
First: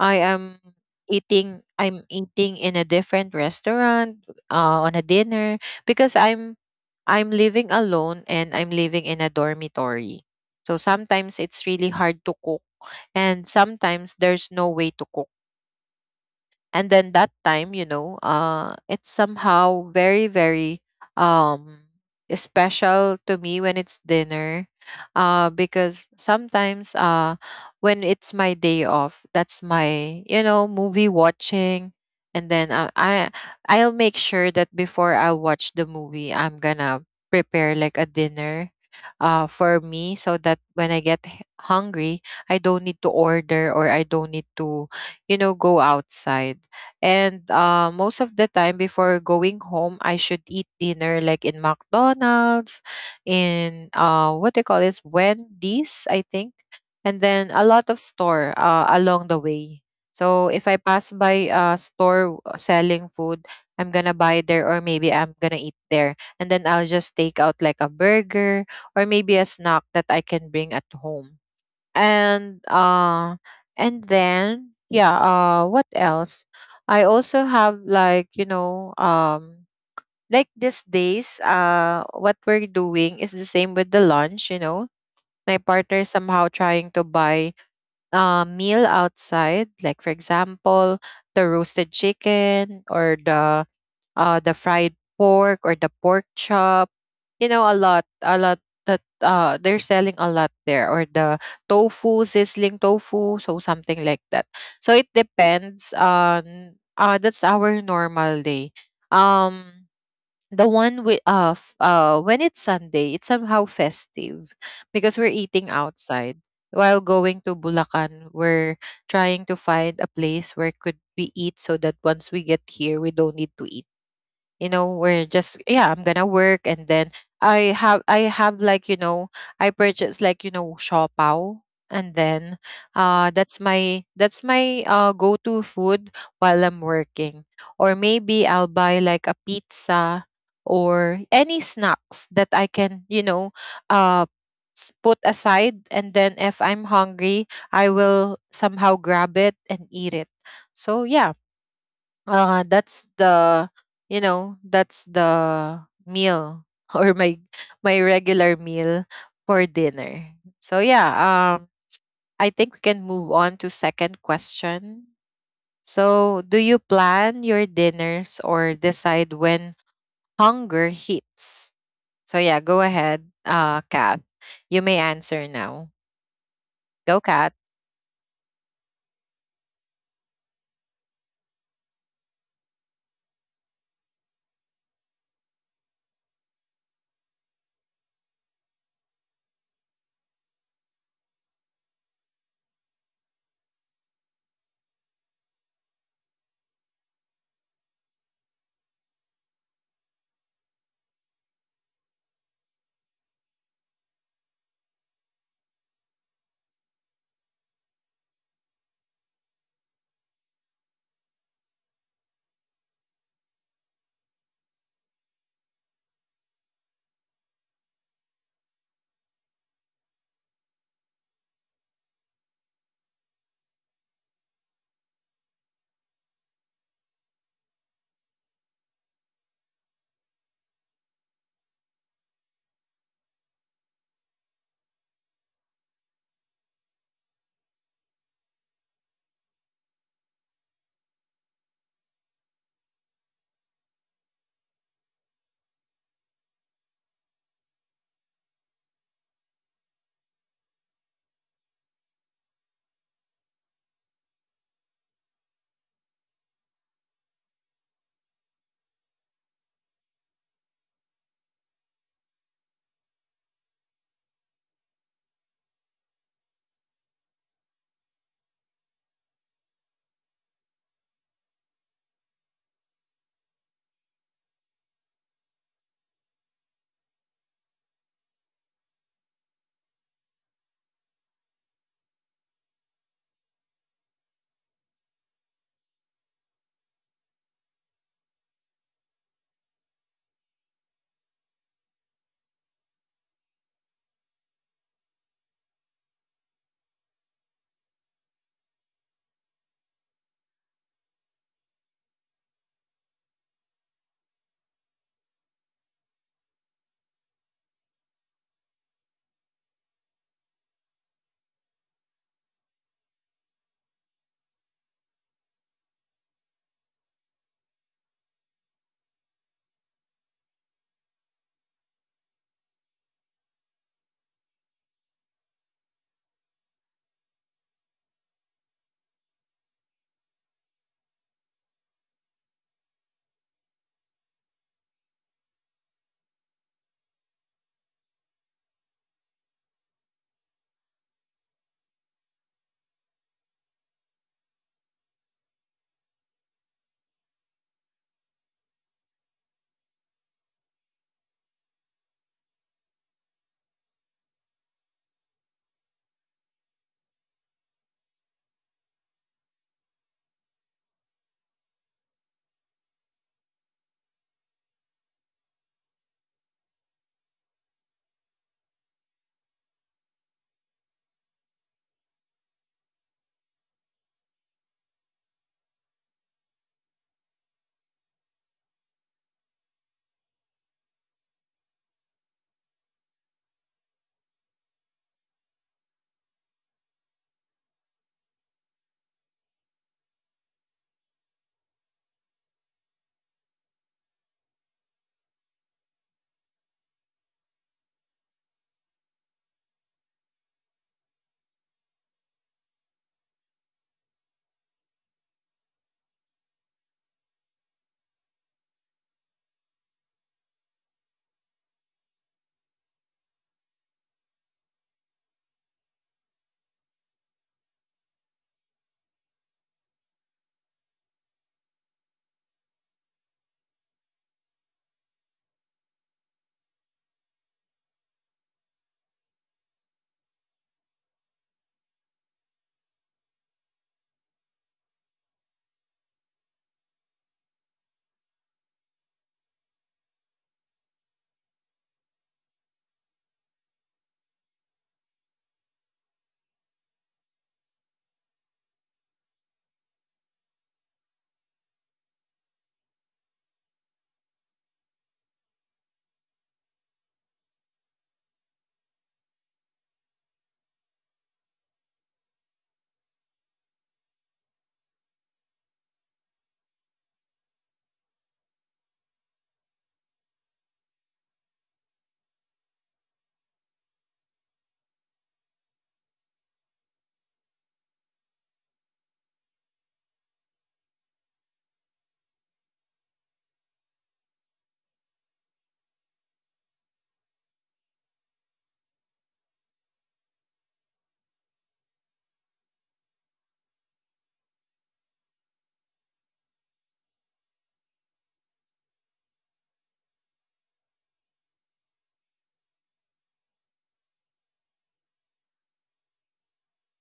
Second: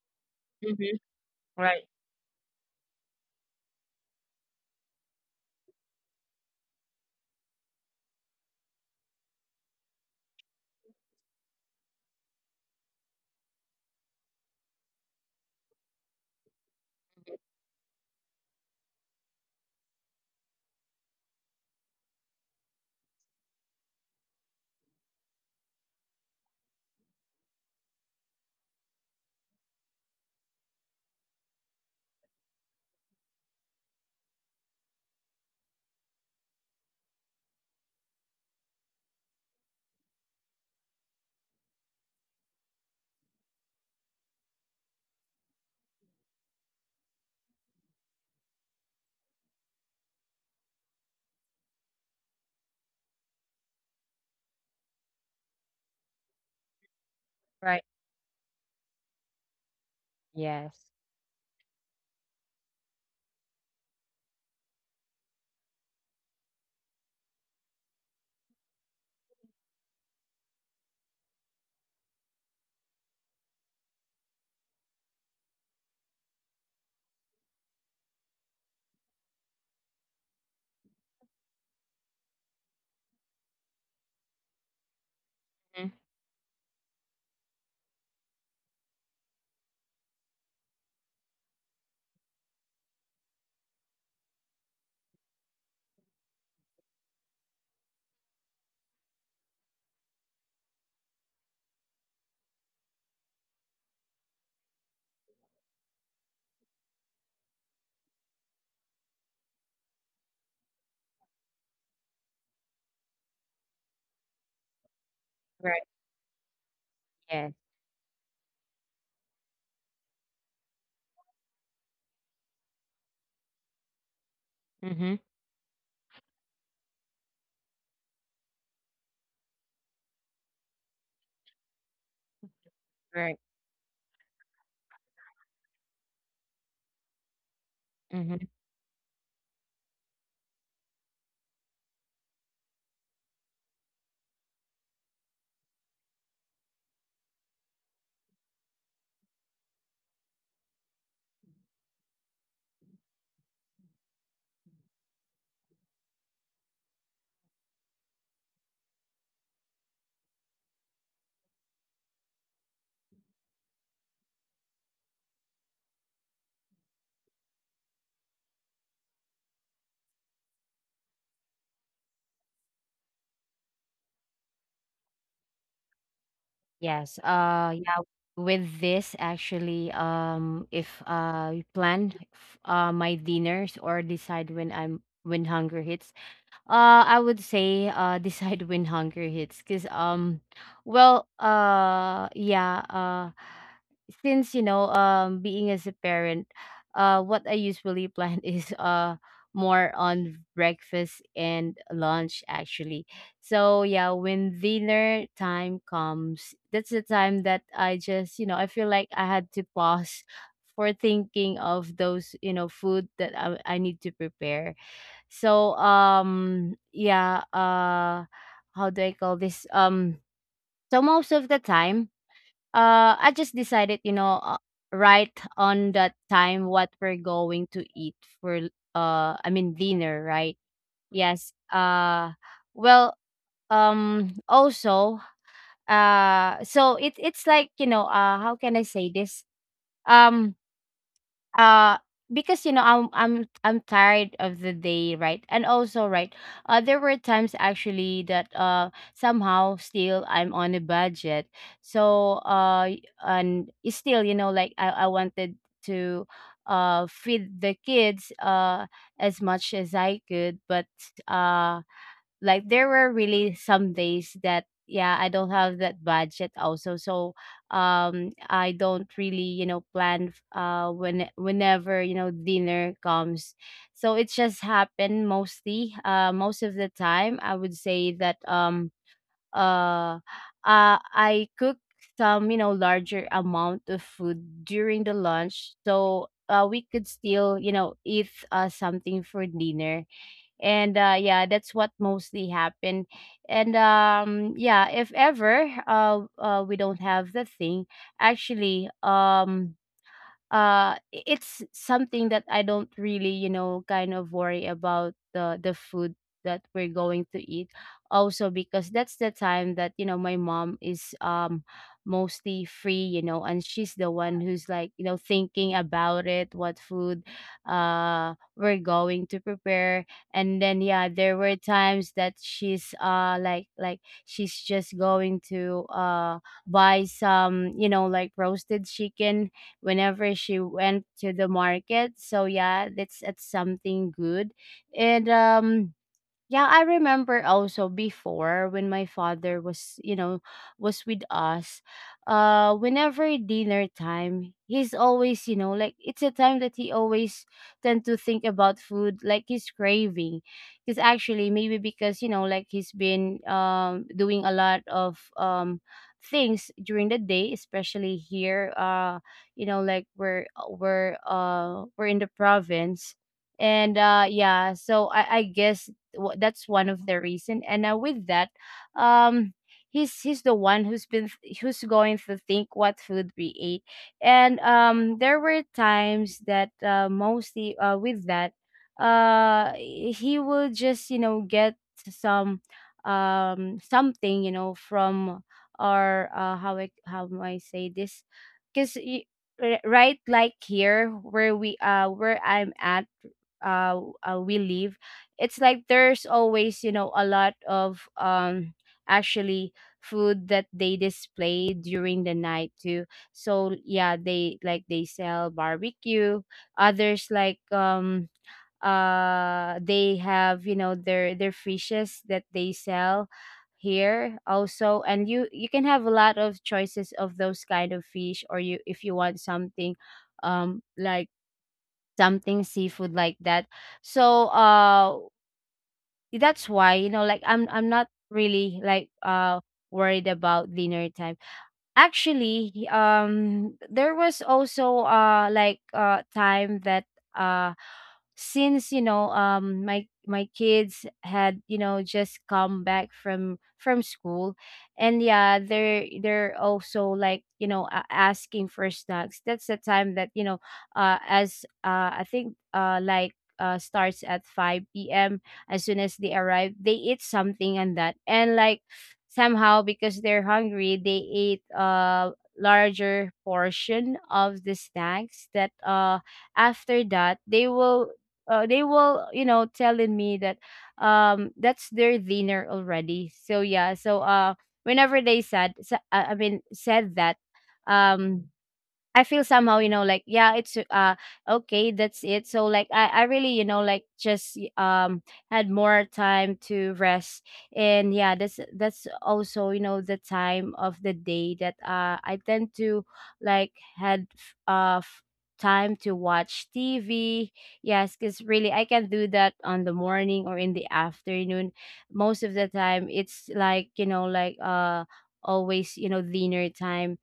Speaker 1: I am
Speaker 2: right. Mhm.
Speaker 1: eating.
Speaker 2: Right.
Speaker 1: I'm eating in a different restaurant, on a dinner, because I'm living alone, and I'm living in a dormitory. So sometimes it's really hard to cook, and sometimes there's no way to cook. And then that time, you know, it's somehow very, very, um special to me when it's dinner, because sometimes, when it's my day off, that's my, you know, movie watching. And then, I'll make sure that before I watch the movie, I'm gonna prepare like a dinner, for me, so that when I get hungry, I don't need to order, or I don't need to, you know, go outside. And, most of the time before going home, I should eat dinner like in McDonald's, in, what they call this, Wendy's, I think, and then a
Speaker 2: Right.
Speaker 1: lot of store, along the way. So if I
Speaker 2: Yes.
Speaker 1: pass by a store selling food, I'm gonna buy there, or maybe I'm gonna eat there. And then I'll just take out like a burger, or maybe a snack that I can bring at home. And uh and then yeah, what else, I also have like, you know, like these days, what we're doing is the same with the lunch. You know, my
Speaker 2: Mhm.
Speaker 1: partner somehow trying to buy a meal outside, like for example, the roasted chicken, or the, the fried pork, or the pork chop. You know, a lot that, they're selling a lot there, or the tofu, sizzling tofu, so something like that. So it depends on, that's our normal day. Um, the one with, when it's Sunday, it's somehow festive, because we're
Speaker 2: Right.
Speaker 1: eating outside. While
Speaker 2: Yes.
Speaker 1: going to Bulacan, we're trying to find a place where could we eat, so that once we get here, we don't need to eat. You know,
Speaker 2: Mhm.
Speaker 1: we're just, yeah, I'm gonna work, and then I have like, you know, I purchased like, you know, shopao. And then, uh
Speaker 2: Right.
Speaker 1: that's my that's my uh go-to food while I'm working, or
Speaker 2: Mhm.
Speaker 1: maybe I'll buy like a pizza, or any snacks that I can, you know, uh put aside. And then if I'm hungry, I will somehow grab it and eat it. So yeah, that's the, you know, that's the meal, or my regular meal for dinner. So yeah, I think we can move on to second question. So, do you plan your dinners, or decide when hunger hits? So yeah, go ahead, Kat, you may answer now.
Speaker 2: Yes.
Speaker 1: Go, Kat.
Speaker 2: Yeah, with this actually if I plan my dinners or decide when hunger hits. I would say decide when hunger hits, cause well uh yeah uh, since being as a parent, what I usually plan is more on breakfast and lunch actually. So yeah, when dinner time comes, that's the time that I just I feel like I had to pause for thinking of those food that I need to prepare, so how do I call this? So most of the time, I just decided, right on that time what we're going to eat for, I mean, dinner, right? Yes. Well, also, so it's like, how can I say this? Um uh because you know I'm tired of the day, right? And also, right, there were times actually that somehow still I'm on a budget, so and it's still you know like I wanted to feed the kids as much as I could, but uh like there were really some days that yeah I don't have that budget also, so I don't really you know plan whenever you know dinner comes. So it just happened mostly, most of the time I would say that uh I cook some you know larger amount of food during the lunch, so we could still you know eat something for dinner. And yeah, that's what mostly happened. And yeah, if ever we don't have the thing, actually it's something that I don't really, you know, kind of worry about the food that we're going to eat. Also because that's the time that, you know, my mom is mostly free, you know, and she's the one who's like, you know, thinking about it, what food we're going to prepare. And then yeah, there were times that she's like she's just going to buy some, you know, like roasted chicken whenever she went to the market. So yeah, that's something good. And yeah, I remember also before when my father was, you know, was with us, whenever dinner time, he's always, you know, like it's a time that he always tend to think about food, like he's craving. Because actually, maybe because, you know, like he's been doing a lot of things during the day, especially here, you know, like we're in the province, and yeah, so I guess that's one of the reason. And with that, um, he's the one who's been, who's going to think what food we ate. And there were times that mostly with that, he will just you know get some something you know from our how I how do I say this, because, right, like here where we where I'm at, uh, we live, it's like there's always you know a lot of actually food that they display during the night too. So yeah, they like they sell barbecue, others like they have you know their fishes that they sell here also, and you can have a lot of choices of those kind of fish, or you if you want something like something seafood like that. So that's why you know like I'm not really like worried about dinner time. Actually, there was also time that uh since you know my kids had you know just come back from school, and yeah, they're also like you know asking for snacks. That's the time that you know, as I think starts at 5 p.m. As soon as they arrive, they eat something, and that and like, somehow, because they're hungry, they ate a larger portion of the snacks. That after that, they will you know telling me that that's their dinner already. So yeah, so whenever they said, I mean said that, um I feel somehow, you know, like yeah, it's okay, that's it. So like I really, you know, like just had more time to rest. And yeah, that's also, you know, the time of the day that I tend to like had time to watch TV. Yes, because really I can do that on the morning or in the afternoon. Most of the time it's like, you know, like always, you know, dinner time,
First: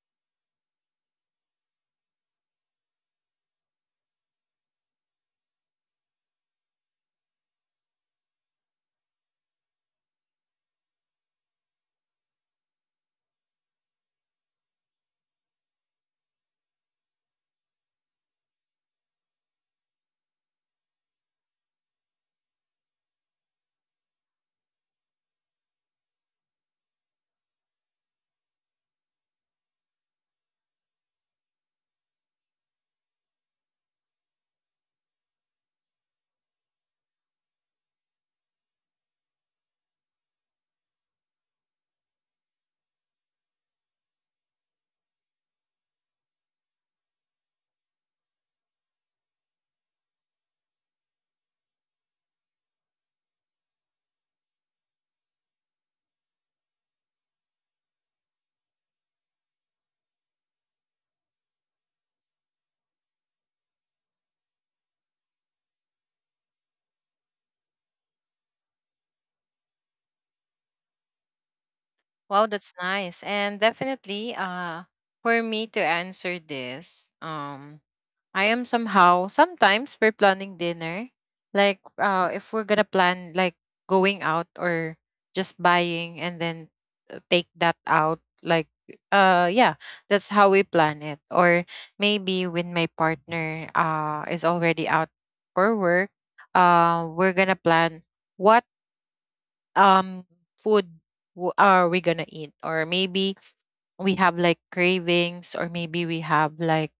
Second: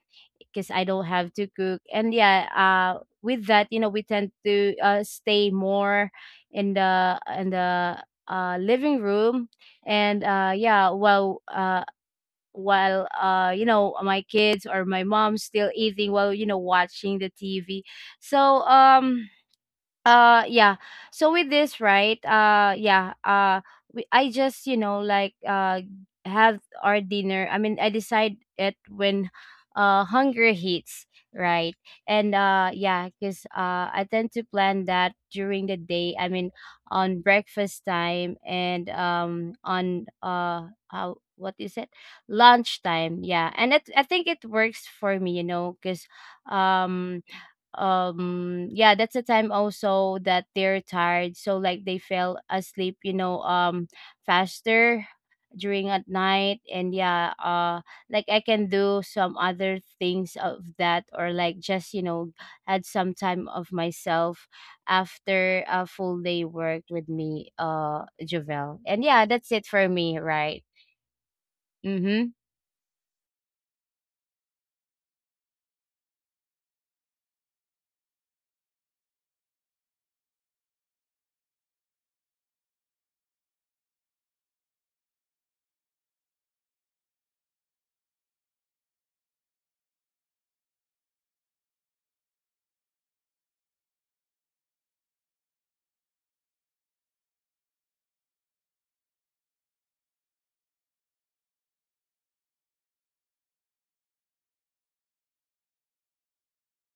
Speaker 2: because I don't have to cook. And yeah, with that, you know, we tend to stay more in the living room, and yeah, while you know my kids or my mom still eating while you know watching the TV. So um yeah, so with this, right, we, I just you know like have our dinner, I mean I decide it when hunger hits, right. And yeah, because I tend to plan that during the day, I mean on breakfast time and on how what is it, lunchtime. Yeah, and it, I think it works for me you know because um yeah, that's the time also that they're tired, so like they fell asleep you know faster during at night. And yeah, like I can do some other things of that, or like just you know had some time of myself after a full day work with me, Jovel. And yeah, that's it for me, right. Mm-hmm.
Speaker 1: Wow, that's nice. And definitely, for me to answer this, I am somehow, sometimes we're planning dinner. Like, if we're gonna plan, like, going out, or just buying and then, take that out, like, yeah, that's how we plan it. Or maybe when my partner, is already out for work, we're gonna plan what, um food are we gonna eat, or maybe we have like cravings, or maybe we have like,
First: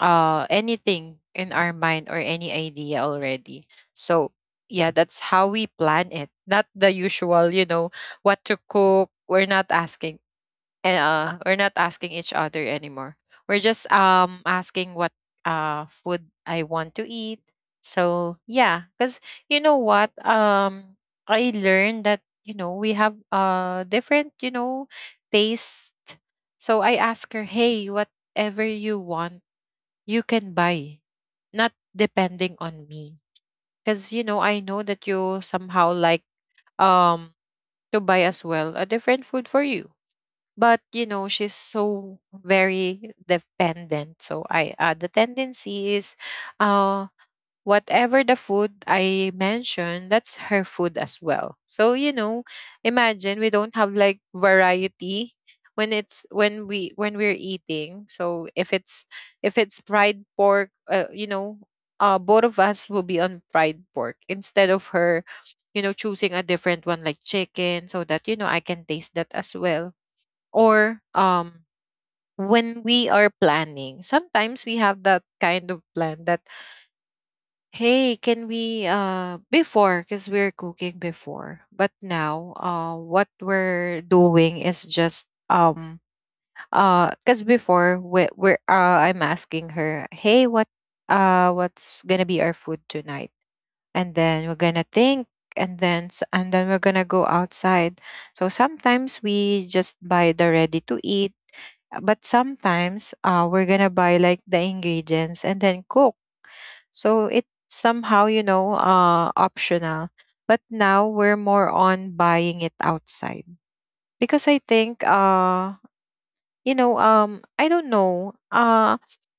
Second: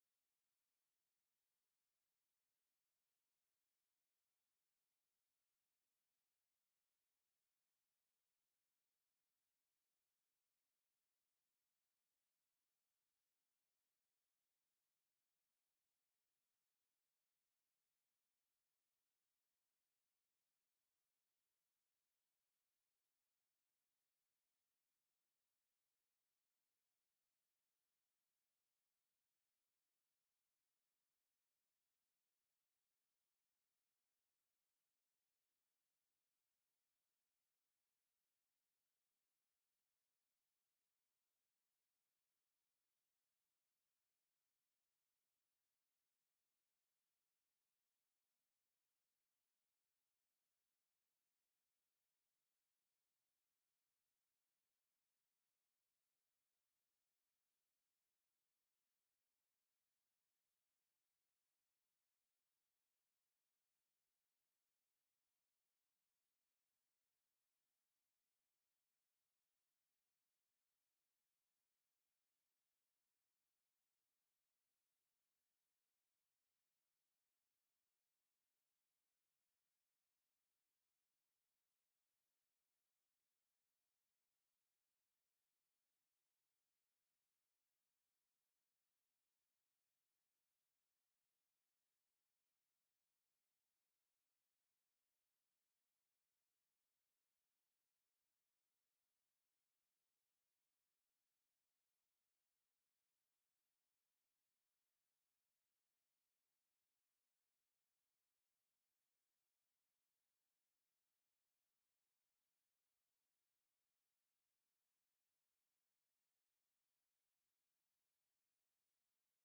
Speaker 1: anything in our mind, or any idea already. So yeah, that's how we plan it, not the usual, you know, what to cook. We're not asking, we're not asking each other anymore. We're just, asking what, food I want to eat. So yeah, cuz you know what, I learned that, you know, we have, different, you know, taste. So I ask her, hey, whatever you want, you can buy, not depending on me. Because, you know, I know that you somehow like, um to buy as well a different food for you. But, you know, she's so very dependent. So I, the tendency is, uh whatever the food I mentioned, that's her food as well. So, you know, imagine we don't have like variety when it's when we're eating. So if it's fried pork, you know, both of us will be on fried pork, instead of her, you know, choosing a different one like chicken, so that you know I can taste that as well. Or, when we are planning, sometimes we have that kind of plan that, hey, can we, before, because we're cooking before, but now, what we're doing is just, because before we're I'm asking her, hey, what, what's gonna be our food tonight? And then we're gonna think, and then we're gonna go outside. So sometimes we just buy the ready to eat, but sometimes, we're gonna buy like the ingredients and then cook. So it's somehow, you know, optional. But now we're more on buying it outside, because I think, you know, I don't know.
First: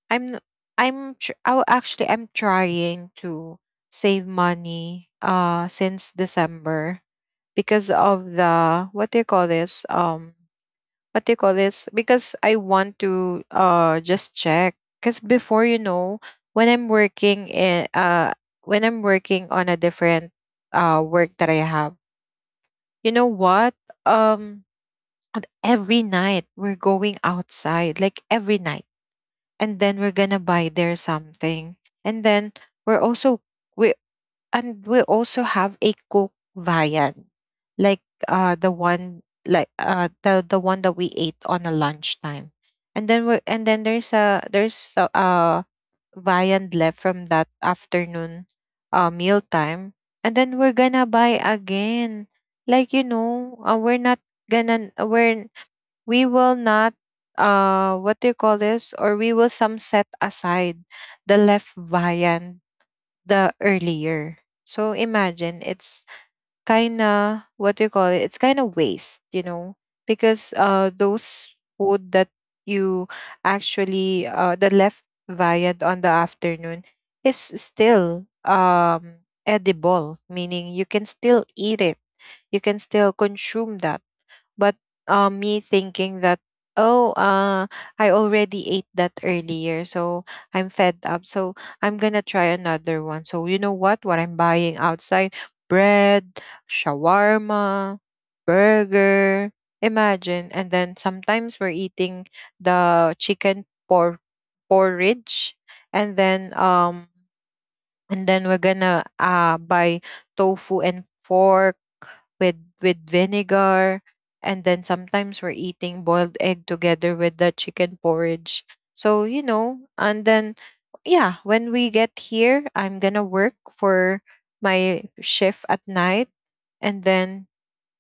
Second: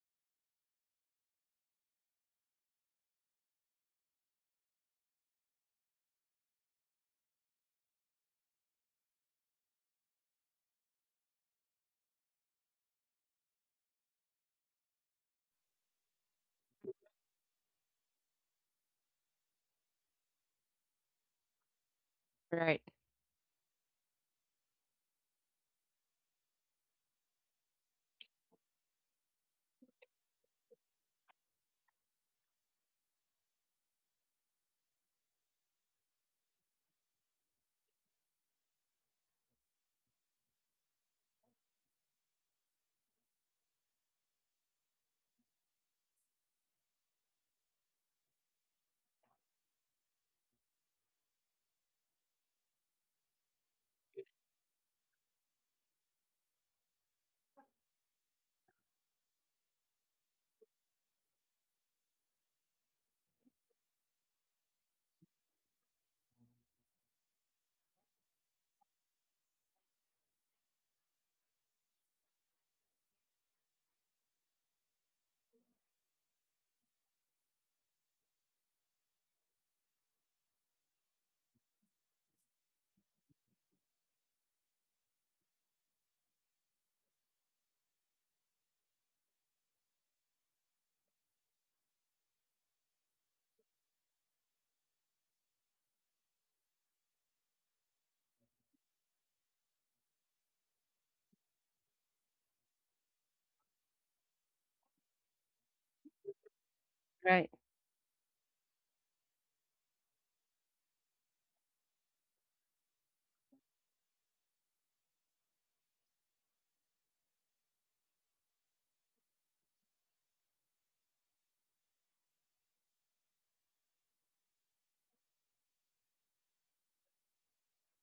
Speaker 1: I'm, actually, I'm trying to save money, since December, because of the what do you call this? What do you call this? Because I want to, just check. Because before, you know, when I'm working in, when I'm working on a different, work that I have,
Speaker 2: Right.
Speaker 1: you know what, Um and every night we're going outside, like every night. And then we're gonna buy there something. And then we're also we we also have a cooked viand, like, the one like, the one that we ate on a lunchtime. And then there's a there's a viand left from that afternoon, meal time. And then we're gonna buy again, like, you know, we're not gonna, we will not what do you call this, or we will some set aside the left viand the earlier. So imagine it's kind of what do you call it? It's kind of waste, you know, because, those food that you, actually, the left viand on the afternoon is still, edible, meaning you can still eat it. You can still consume that but me thinking that oh uh I already ate that earlier, so I'm fed up, so I'm gonna try another one. So you know what I'm buying outside? Bread, shawarma, burger, imagine. And then sometimes we're eating the porridge, and then um
Speaker 2: Right.
Speaker 1: and then we're gonna buy tofu and pork with vinegar. And then sometimes we're eating boiled egg together with the chicken porridge. So you know, and then yeah, when we get here, I'm gonna work for my shift at night. And then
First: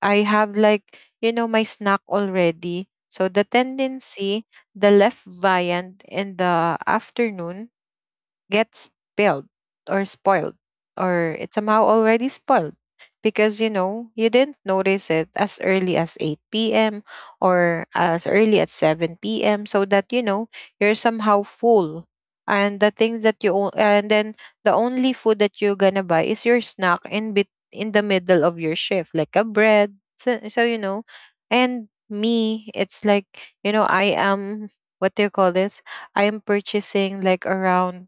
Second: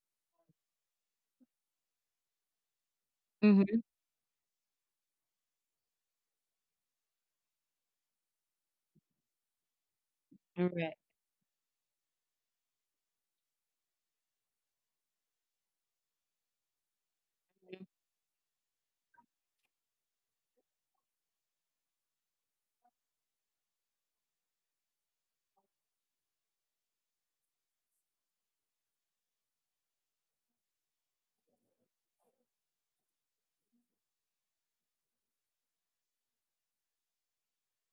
Speaker 1: I have, like, you know, my snack already. So the
Speaker 2: Mm-hmm.
Speaker 1: tendency, the left viand in the afternoon gets spilled or spoiled,
Speaker 2: Right.
Speaker 1: or it's somehow already spoiled, because you know, you didn't notice it as early as 8 p.m or as early as 7 p.m, so that you know, you're somehow full. And the things that you and then the only food that you're gonna buy is your snack in the middle of your shift, like a bread. So, you know. And me, it's like, you know, I am, what do you call this, I am purchasing like around,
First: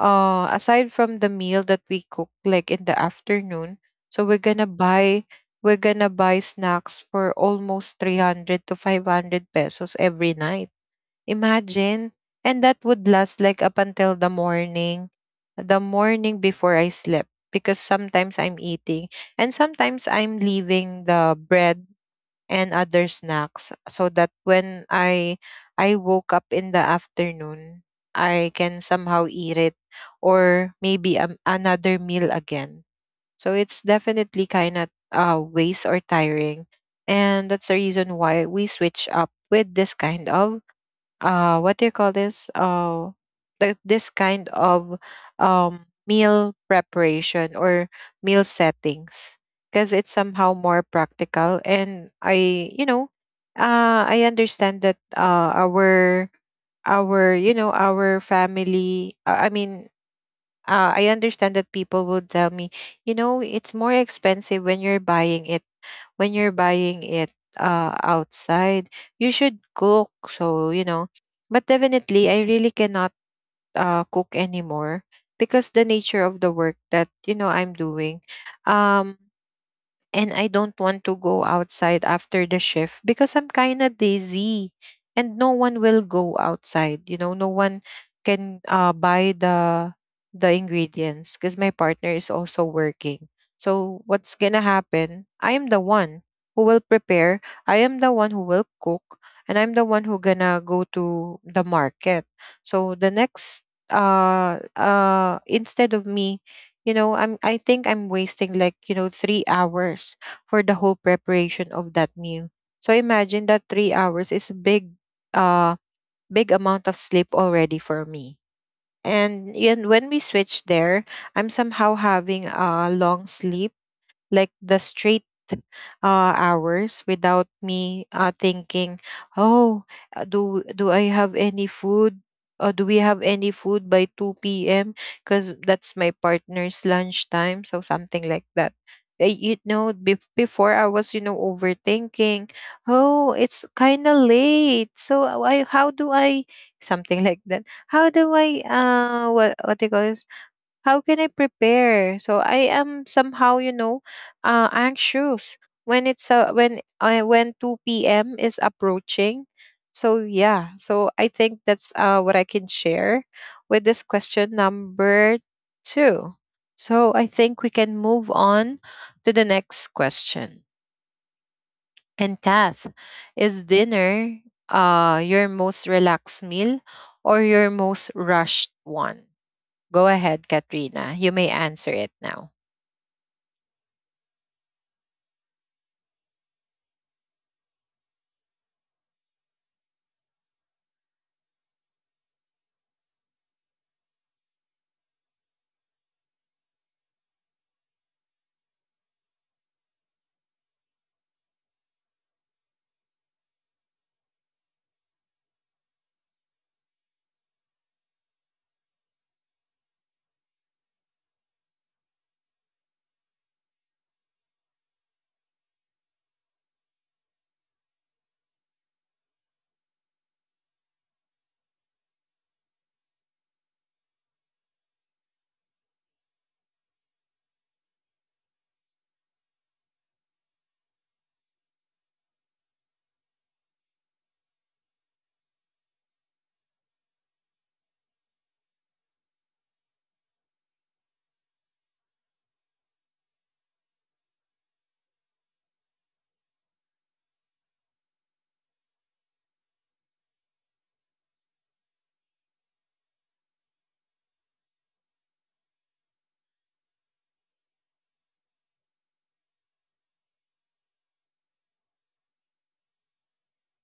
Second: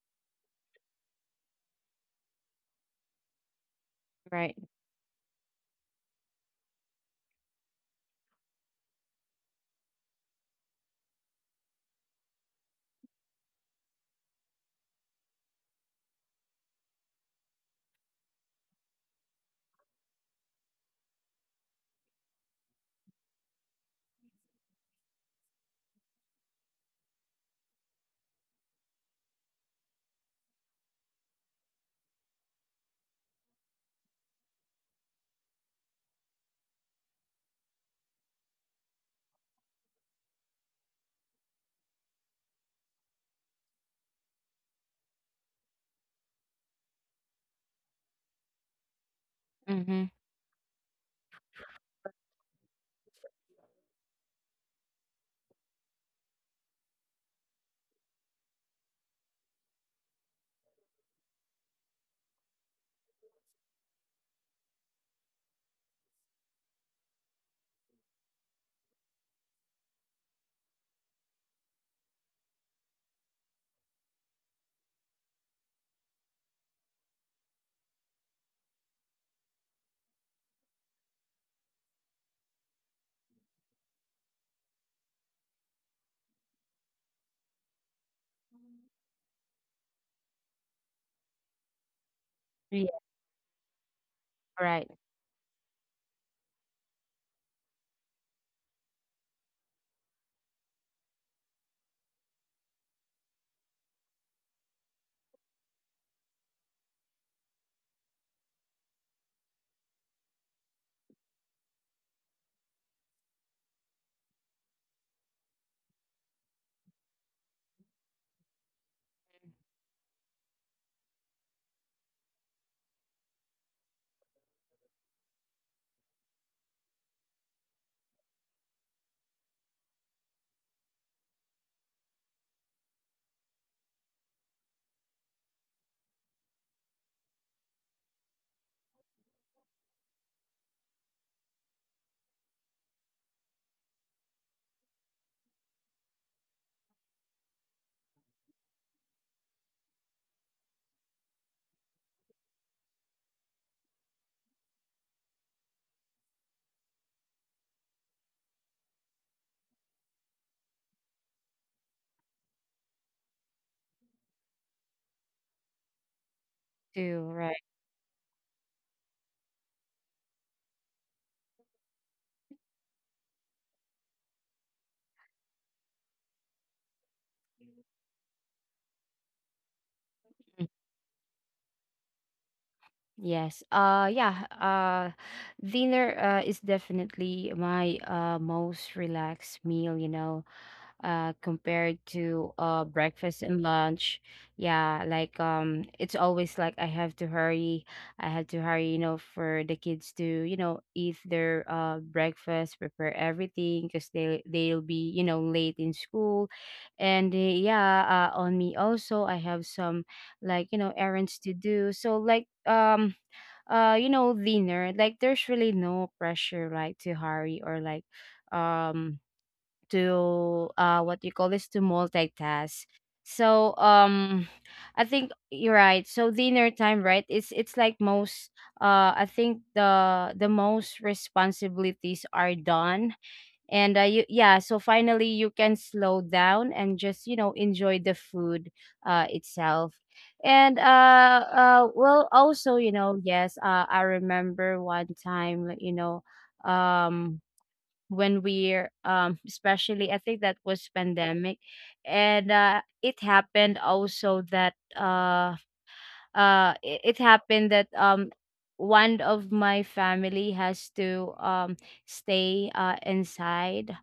Speaker 1: aside from the meal that we cook, like in the afternoon. So we're
Speaker 2: Right.
Speaker 1: gonna buy, we're gonna buy snacks for almost 300 to 500 pesos every night, imagine. And that would last like up until the morning, the morning before I slept, because sometimes I'm eating and sometimes I'm leaving the bread and other snacks so that when I woke up in the afternoon, I can somehow eat it, or maybe another meal again. So it's definitely kind of waste or tiring. And that's the reason why we switch up with this kind of what do you call this like this kind of meal preparation or meal settings, because
Speaker 2: Mm-hmm.
Speaker 1: it's somehow more practical. And I, you know, I understand that our our family, I understand that people would tell me, you know, it's more expensive when you're buying it, when you're buying it outside, you should cook. So, you know, but definitely, I really cannot cook anymore because the nature of the work that, you know, I'm doing. Um, and I don't want to go outside after the shift because I'm kind of dizzy, and no one will go outside. You know, no one can buy the ingredients because my partner is also
Speaker 2: Yeah.
Speaker 1: working. So what's gonna
Speaker 2: Right.
Speaker 1: happen? I am the one who will prepare. I am the one who will cook, and I'm the one who gonna go to the market. So the next instead of me, you know, I think I'm wasting like, you know, 3 hours for the whole preparation of that meal. So imagine that 3 hours is a big uh big amount of sleep already for me. And when we switch there, I'm somehow having a long sleep, like the straight hours, without me thinking, oh, do I have any food? Or do we have any food by two p.m.? Because that's my partner's lunchtime, so something like that. You know, before I was, you know, overthinking. Oh, it's kind of late. So I, how do I something like that? How do I what do you call it? How can I prepare? So I am somehow, you know, anxious when it's when 2 p.m. is approaching. So yeah, so I think that's what I can share with this question number 2.
Speaker 2: Too.
Speaker 1: So I
Speaker 2: Right.
Speaker 1: think we can move on to the next question. And Kath, is dinner your most relaxed meal or your most rushed one? Go ahead, Katrina. You may answer it now.
Speaker 2: Yes. Yeah, dinner is definitely my most relaxed meal, you know, compared to breakfast and lunch. Yeah, like it's always like I have to hurry. I have to hurry, you know, for the kids to, you know, eat their breakfast, prepare everything because they'll be, you know, late in school. And yeah, on me also I have some like, you know, errands to do. So like you know leaner, like there's really no pressure, like to hurry or like um to what you call this, to multitask. So I think you're right, so dinner time, right, it's like most, I think the most responsibilities are done. And you, yeah, so finally you can slow down and just you know enjoy the food itself. And well, also you know yes, I remember one time like, you know, um when we're especially I think that was pandemic. And it happened also that it happened that one of my family has to stay inside,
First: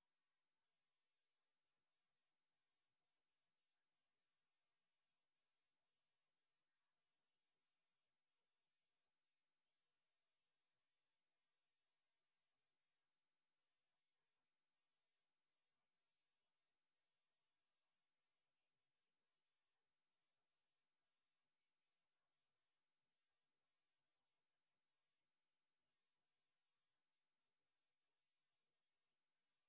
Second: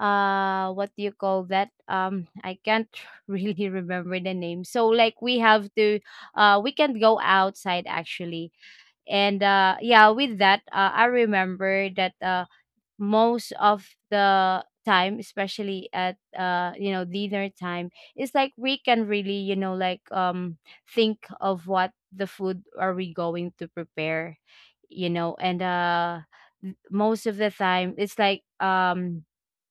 Speaker 2: what do you call that, I can't really remember the name. So like we have to, we can go outside actually. And yeah, with that, I remember that most of the time, especially at you know dinner time, it's like we can really you know like think of what the food are we going to prepare, you know. And most of the time it's like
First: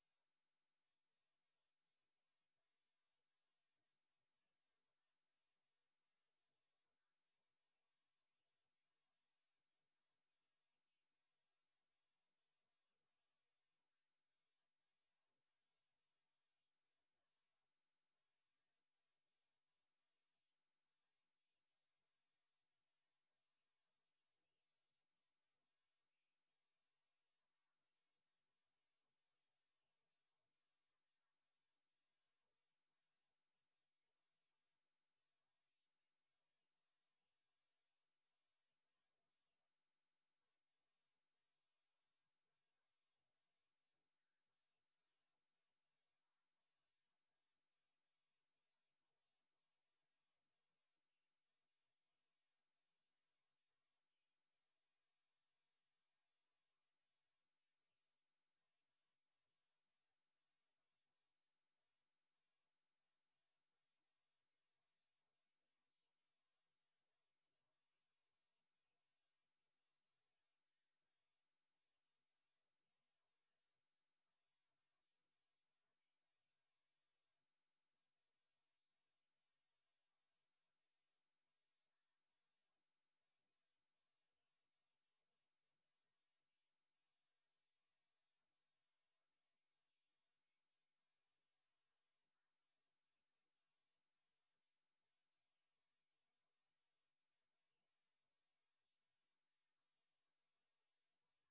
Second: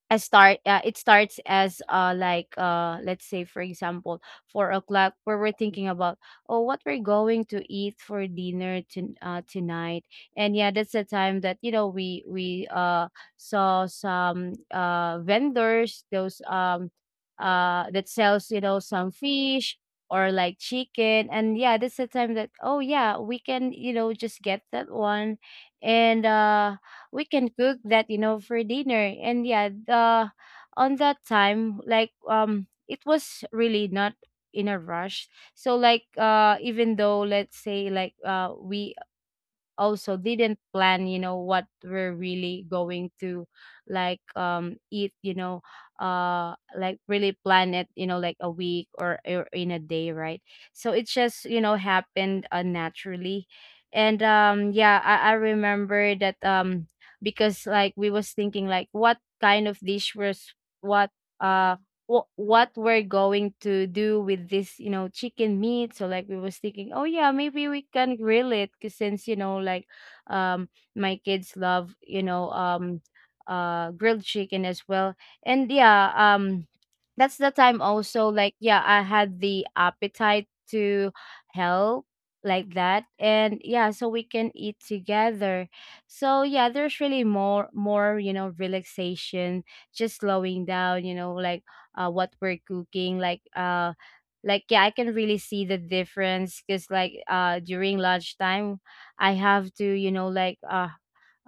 Speaker 2: I start, it starts as let's say for example 4 o'clock, where we're thinking about, oh, what we're going to eat for dinner to, tonight. And yeah, that's the time that you know we saw some vendors, those that sells you know some fish or like chicken. And yeah, that's the time that, oh yeah, we can you know just get that one. And we can cook that you know for dinner. And yeah, the on that time like it was really not in a rush. So like even though, let's say like we also didn't plan you know what we're really going to like eat you know, like really plan it you know like a week or in a day, right. So it just you know happened naturally. And yeah, I remember that because like we was thinking like what kind of dish was what, uh what we're going to do with this, you know, chicken meat. So like we was thinking, oh yeah, maybe we can grill it, 'cause since you know, like, um, my kids love, you know, grilled chicken as well. And yeah, that's the time also. Like yeah, I had the appetite to help like that, and yeah, so we can eat together. So yeah, there's really more relaxation, just slowing down like what we're cooking like like. Yeah, I can really see the difference because like during lunchtime I have to like uh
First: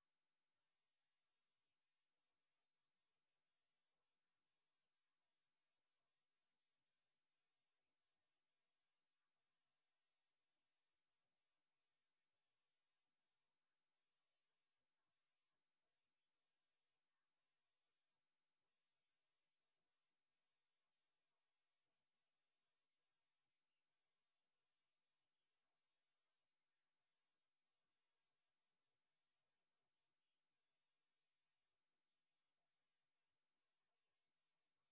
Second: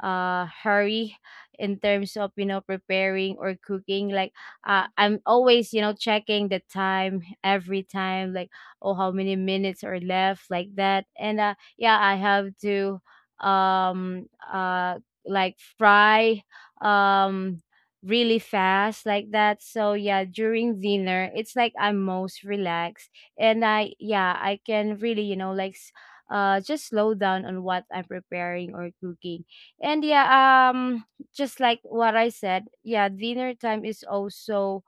Speaker 2: uh hurry in terms of preparing or cooking like. I'm always checking the time every time, like, oh, how many minutes are left, like that. And yeah, I have to um uh like fry um really fast, like that. So yeah, during dinner it's like I'm most relaxed, and I, yeah, I can really like just slow down on what I'm preparing or cooking. And yeah, just like what I said, yeah, dinner time is also,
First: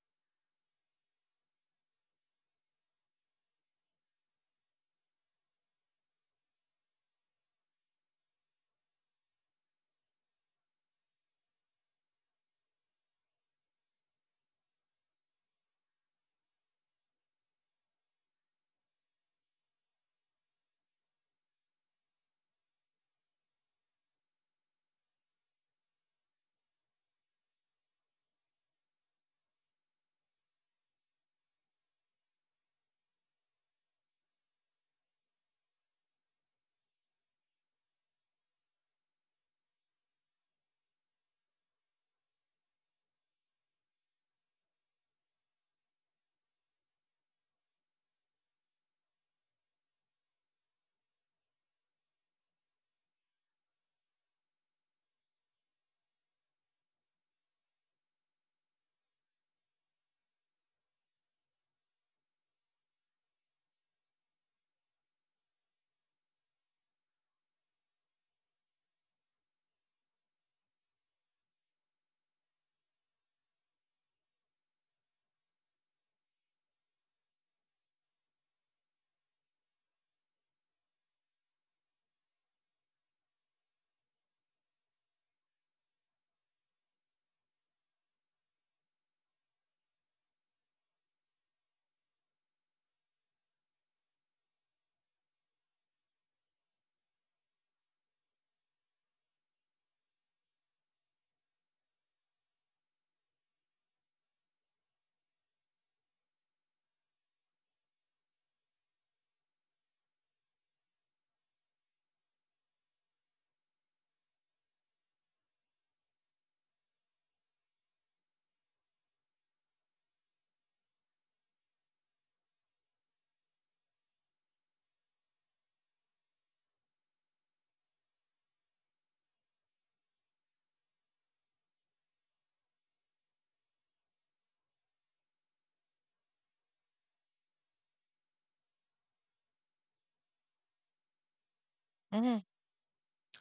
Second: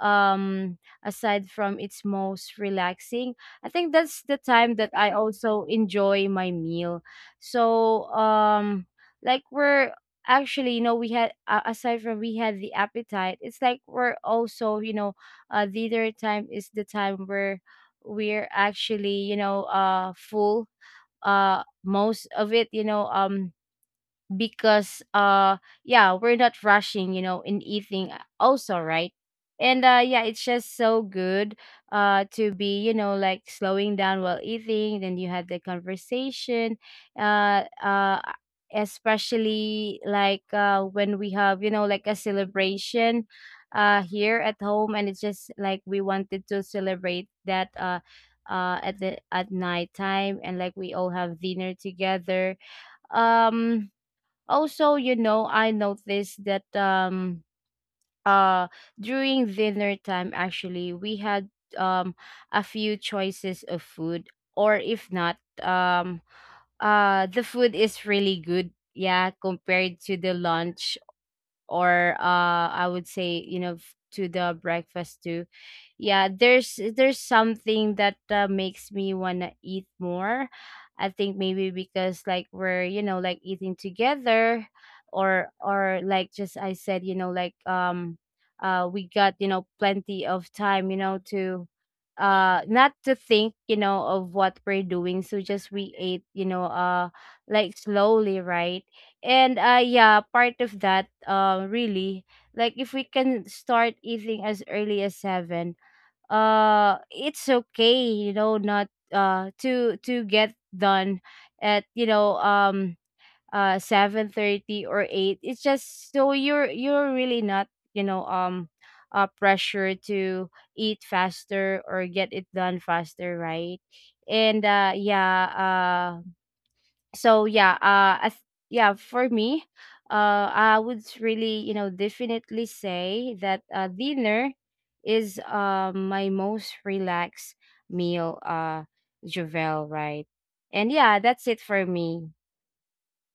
Speaker 2: um, aside from its most relaxing, I think that's the time that I also enjoy my meal. So, like we're actually, we had, aside from, we had the appetite, it's like we're also, dinner time is the time where we're actually, full most of it. Because yeah, we're not rushing in eating, also, right? And yeah, it's just so good to be like slowing down while eating, then you had the conversation. uh uh Especially like when we have like a celebration here at home, and it's just like we wanted to celebrate that at the at night time, and like we all have dinner together. um Also, you know, I noticed that uh during dinner time actually we had um a few choices of food, or if not, um the food is really good, yeah, compared to the lunch, or I would say, you know, to the breakfast too. Yeah, there's something that, makes me wanna eat more. I think maybe because like we're, you know, like eating together, or like, just, I said, you know, like we got, you know, plenty of time, you know, to not to think you know of what we're doing, so just we ate, you know, like slowly, right? And yeah, part of that really, like if we can start eating as early as 7, it's okay, you know, not to get done at 7:30 or 8. It's just so you're really not, pressure to eat faster or get it done faster, right? And yeah, so yeah, yeah, for me, I would really, you know, definitely say that, dinner is my most relaxed meal, Javel, right? And yeah, that's it for me.
Speaker 1: Mm-hmm.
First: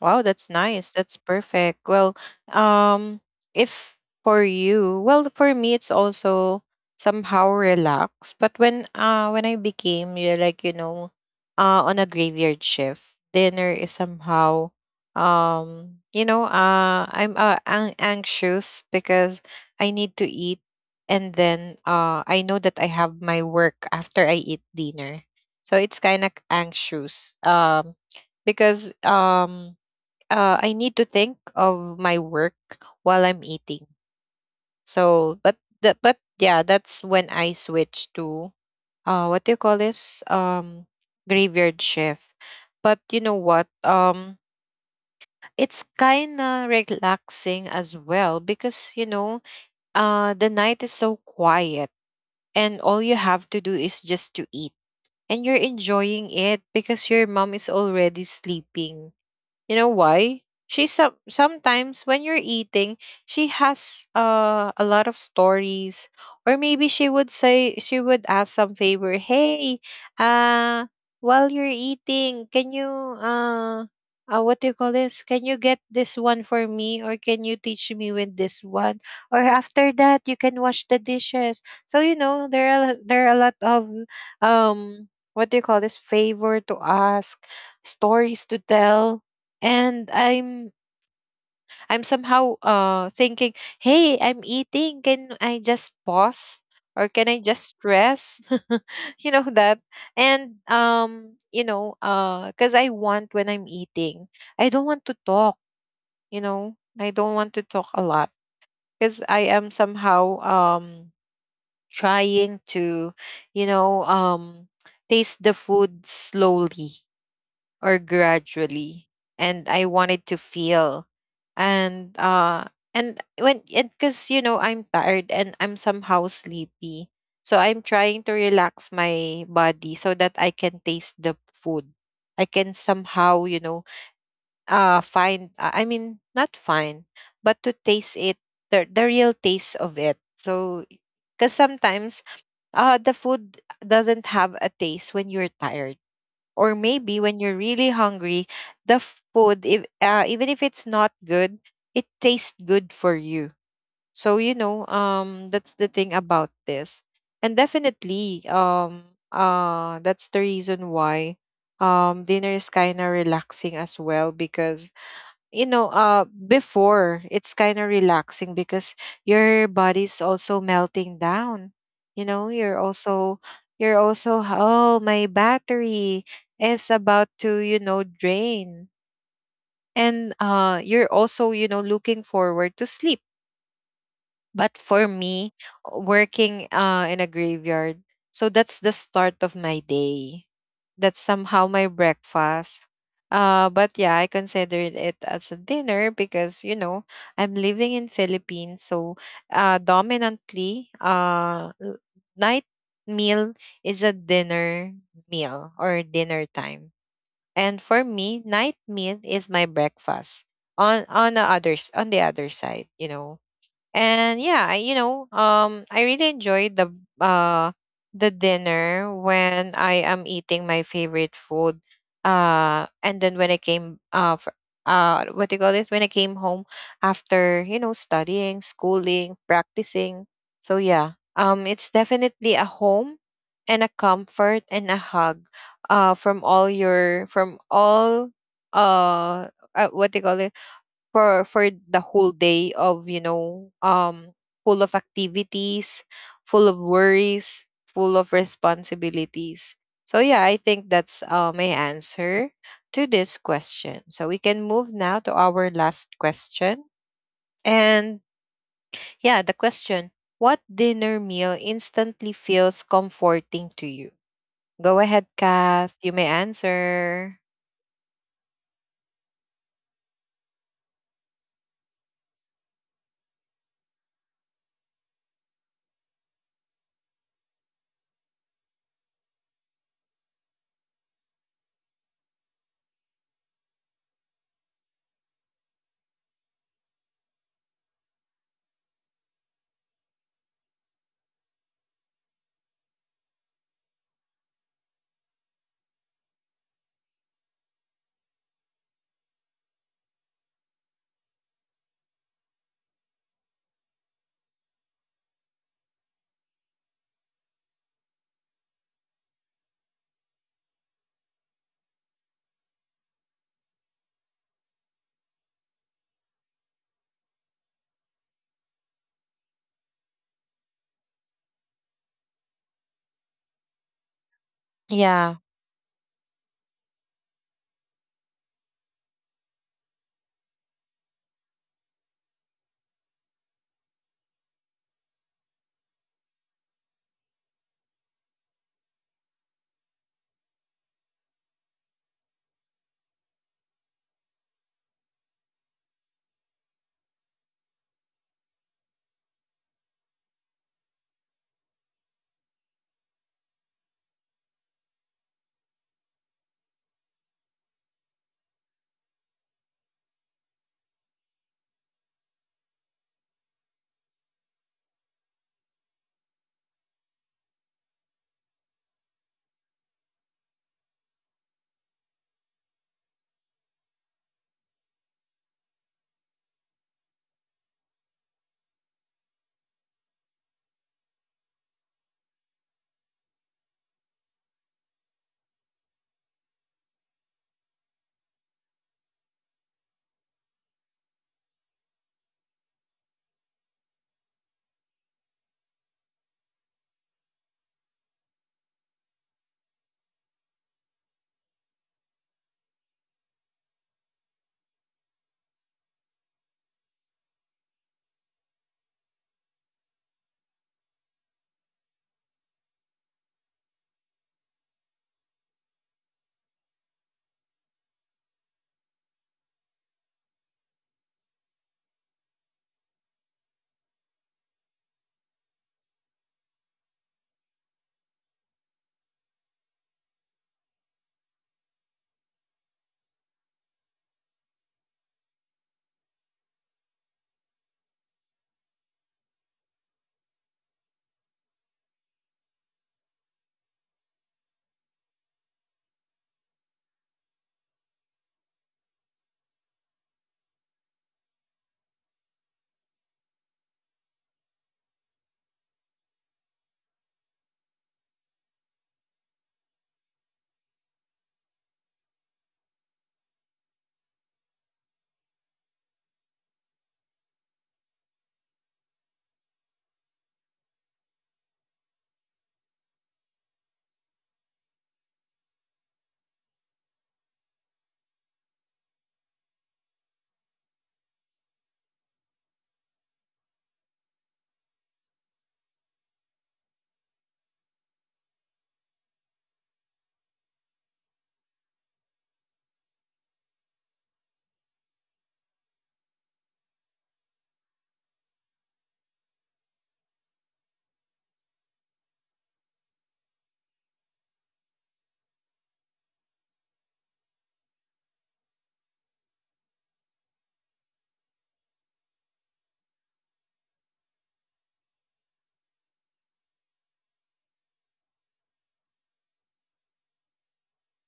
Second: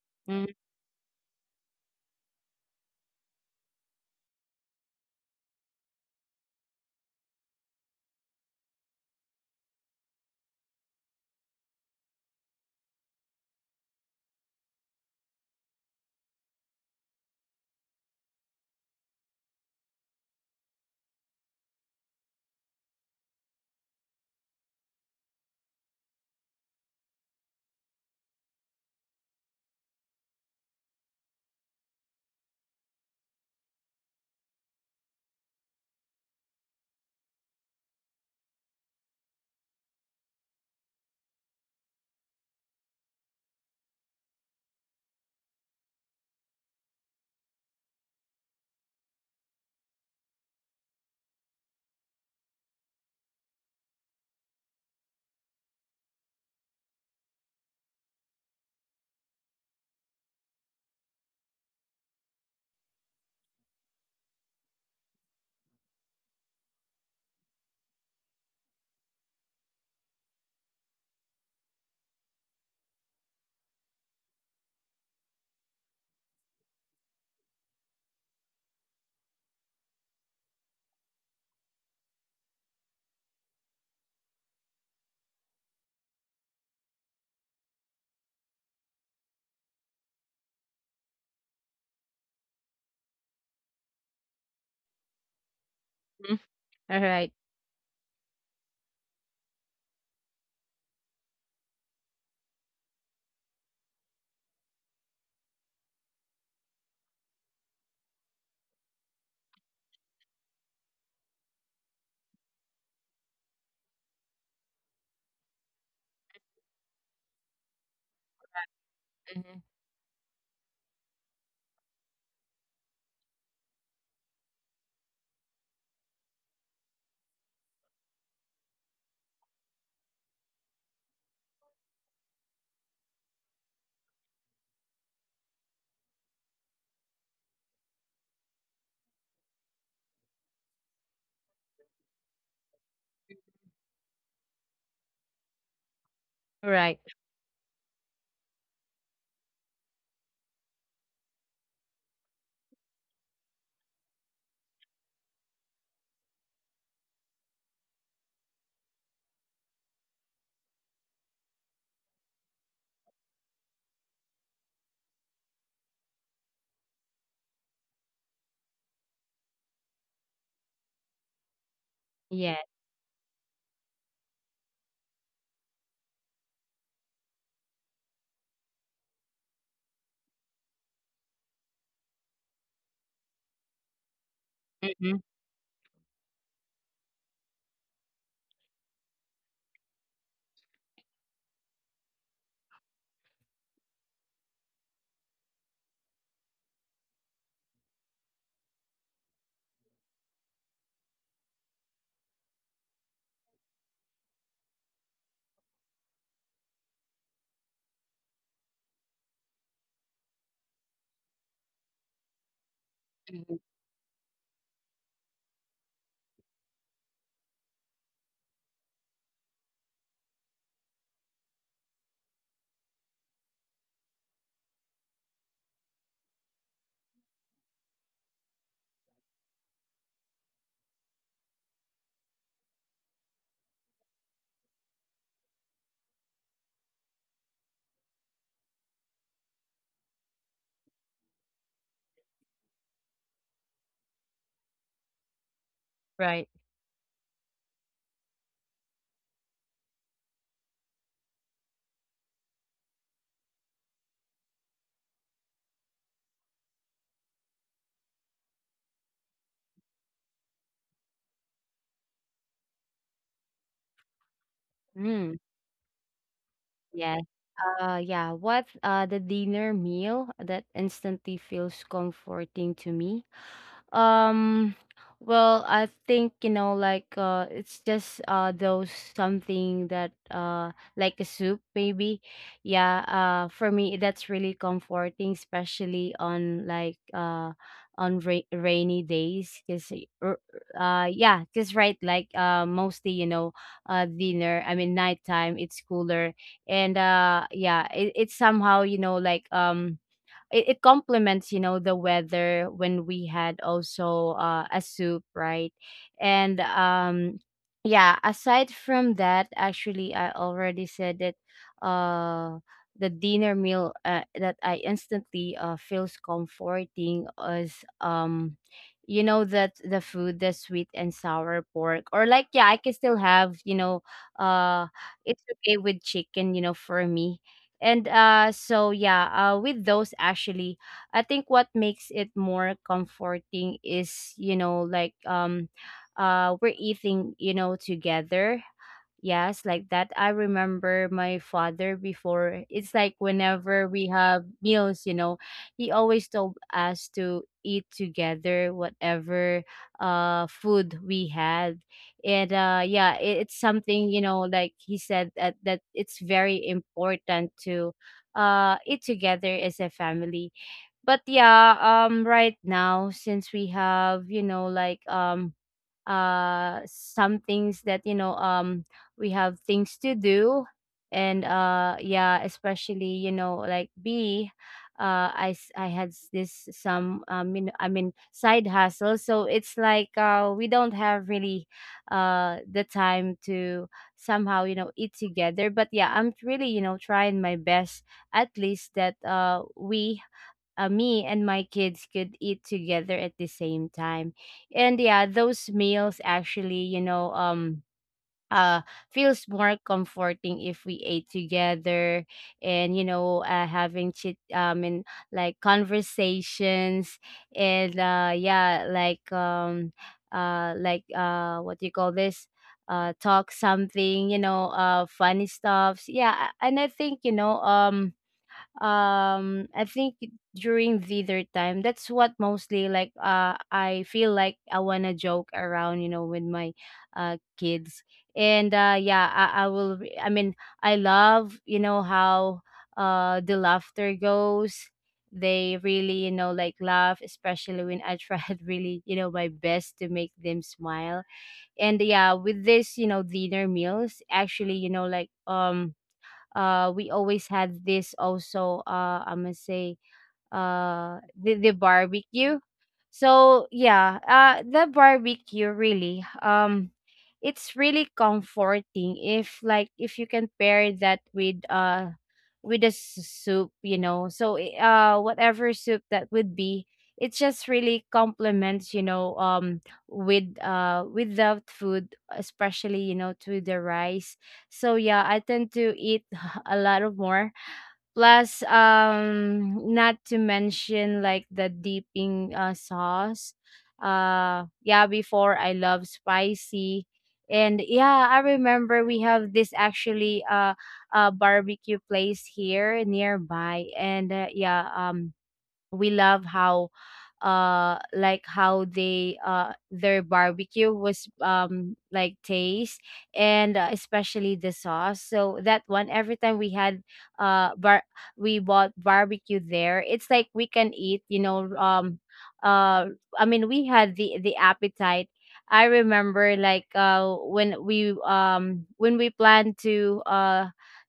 Speaker 1: Wow,
Speaker 2: Mm-hmm.
Speaker 1: that's nice. That's perfect. Well, um, if for you, well, for me, it's also somehow relaxed. But when I became you, like, you know, on a graveyard shift, dinner is somehow you know, anxious because I need to eat, and then I know that I have my work after I eat dinner, so it's kind of anxious. Because I need to think of my work while I'm eating. So, but the but yeah, that's when I switch to, what do you call this? Graveyard shift. But you know what? It's kind of relaxing as well because you know, the night is so quiet, and all you have to do is just to eat, and you're enjoying it because your mom is already sleeping. You know why? She some sometimes when you're eating, she has a lot of stories, or maybe she would say she would ask some favor. Hey, uh, while you're eating, can you uh, what do you call this? Can you get this one for me, or can you teach me with this one? Or after that, you can wash the dishes. So you know there are a lot of what do you call this, favor to ask, stories to tell. And I'm somehow thinking, hey, I'm eating, can I just pause or
Speaker 2: All
Speaker 1: can I
Speaker 2: right.
Speaker 1: just rest? You know that. And you know, because I want when I'm eating, I don't want to talk, you know, I don't want to talk a lot because I am somehow trying to, you know, taste the food slowly or gradually, and
Speaker 2: Mm-hmm.
Speaker 1: I wanted to feel. And and when and because you know, I'm tired and I'm somehow sleepy, so I'm trying to relax my body so that I can taste the food. I can somehow, you know, find I mean not find, but to taste it, the real taste of it. So because sometimes the food doesn't have a taste when you're tired, or
Speaker 2: Right.
Speaker 1: maybe when you're really hungry, the food, if, even if it's not good, it tastes good for you. So, you know, that's the thing about this. And definitely, that's the reason why dinner is kind of relaxing as well because you know, before it's kind of relaxing because your body's also melting down. You know,
Speaker 2: Yeah.
Speaker 1: you're also, oh, my battery is about to, you know, drain. And you're also, you know, looking forward to sleep. But for
Speaker 2: Mm.
Speaker 1: me, working in a graveyard, so that's the start of my day. That's somehow my breakfast. But yeah, I considered it as a dinner because you know I'm living in Philippines, so dominantly, night meal is a dinner meal or dinner time, and for me, night meal is my breakfast. On the other side, you know.
Speaker 2: Mm-hmm.
Speaker 1: And yeah, I, you know, I really enjoyed uh the dinner when I am eating my favorite food. And then when I came what do you call this? When I came home after, you know, studying, schooling, practicing. So yeah, it's definitely a home and a comfort and a hug. From all uh, what do you call it? For the whole day of, you know, full of activities,
Speaker 2: Right.
Speaker 1: full of worries, full of responsibilities. So yeah, I think that's my answer to this question. So we can move now to our last question. And yeah, the question: what dinner meal instantly feels comforting to you? Go ahead,
Speaker 2: Mm.
Speaker 1: Kath, you may
Speaker 2: Yeah.
Speaker 1: answer.
Speaker 2: Yeah, what, the dinner meal that instantly feels comforting to me. Um, well, I think, you know, like it's just those something that like a soup maybe. Yeah, for me that's really comforting, especially on like on rainy days, because yeah, because, right, like mostly, you know, dinner, I mean, nighttime, it's cooler. And yeah, it's somehow, you know, like it complements, you know, the weather when we had also, a soup, right? And yeah, aside from that, actually, I already said that uh the dinner meal, that I instantly, feels comforting is, you know, that the food, the sweet and sour pork, or like, yeah, I can still have, you know, uh
Speaker 1: Yeah.
Speaker 2: it's okay with chicken, you know, for me. And so yeah, with those actually, I think what makes it more comforting is, you know, like we're eating, you know, together. Yes, like that. I remember my father before. It's like whenever we have meals, you know, he always told us to eat together whatever food we had. And yeah, it's something, you know, like he said that it's very important to eat together as a family. But yeah, right now, since we have, you know, like some things that we have things to do. And yeah, especially, you know, like I had this some, you know, I mean, side hustle, so it's like we don't have really the time to somehow, you know, eat together. But yeah, I'm really, you know, trying my best at least that we, me and my kids, could eat together at the same time. And yeah, those meals actually, you know, uh feels more comforting if we ate together, and you know, having chit and like conversations. And yeah, like like, what do you call this, talk something, you know, funny stuffs, yeah. And I think, you know, I think during the third time, that's what mostly, like, I feel like I want to joke around, you know, with my kids. And yeah, I will re- I mean, I love, you know, how the laughter goes. They really, you know, like laugh, especially when I tried really, you know, my best to make them smile. And yeah, with this, you know, dinner meals actually, you know, like we always had this also, I must say, the barbecue. So yeah, the barbecue really, it's really comforting if like, if you can pair that with a soup, you know, so whatever soup that would be, it just really complements, you know, with the food, especially, you know, to the rice. So yeah, I tend to eat a lot of more. Plus, not to mention like the dipping, sauce. Yeah, before I love spicy. And yeah, I remember we have this actually, barbecue place here nearby. And yeah, we love how, like how they, their barbecue was, like taste. And, especially the sauce, so that one every time we had, bar we bought barbecue there, it's like we can eat, you know, uh I mean, we had the appetite. I remember like when we planned to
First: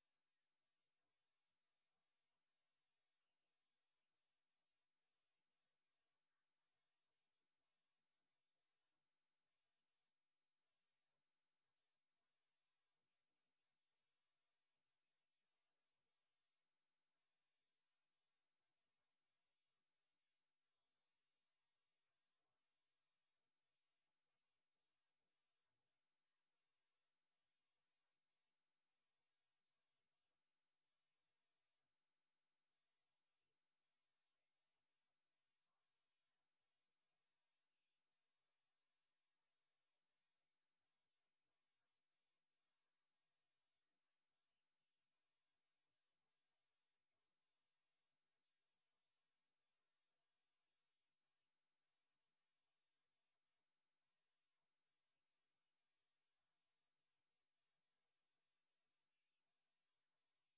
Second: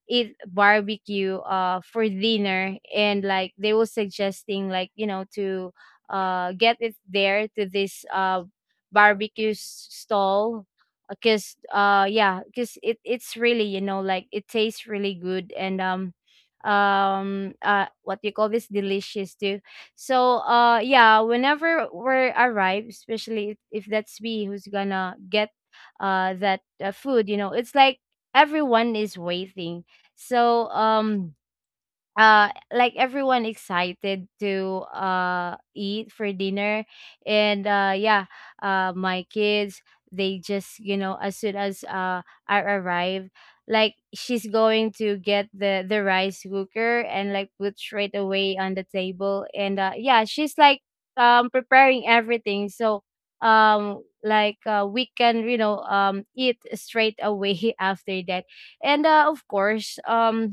Speaker 2: eat barbecue for dinner, and like they were suggesting like, you know, to get it there to this barbecue stall, because yeah, because it, it's really, you know, like it tastes really good, and what you call this, delicious too. So yeah, whenever we're arrived, especially if that's me who's gonna get that, food, you know, it's like everyone is waiting. So like everyone excited to eat for dinner. And yeah, my kids, they just, you know, as soon as I arrive, like, she's going to get the rice cooker and like put straight away on the table. And yeah, she's like preparing everything. So like, we can, you know, eat straight away after that. And, of course, um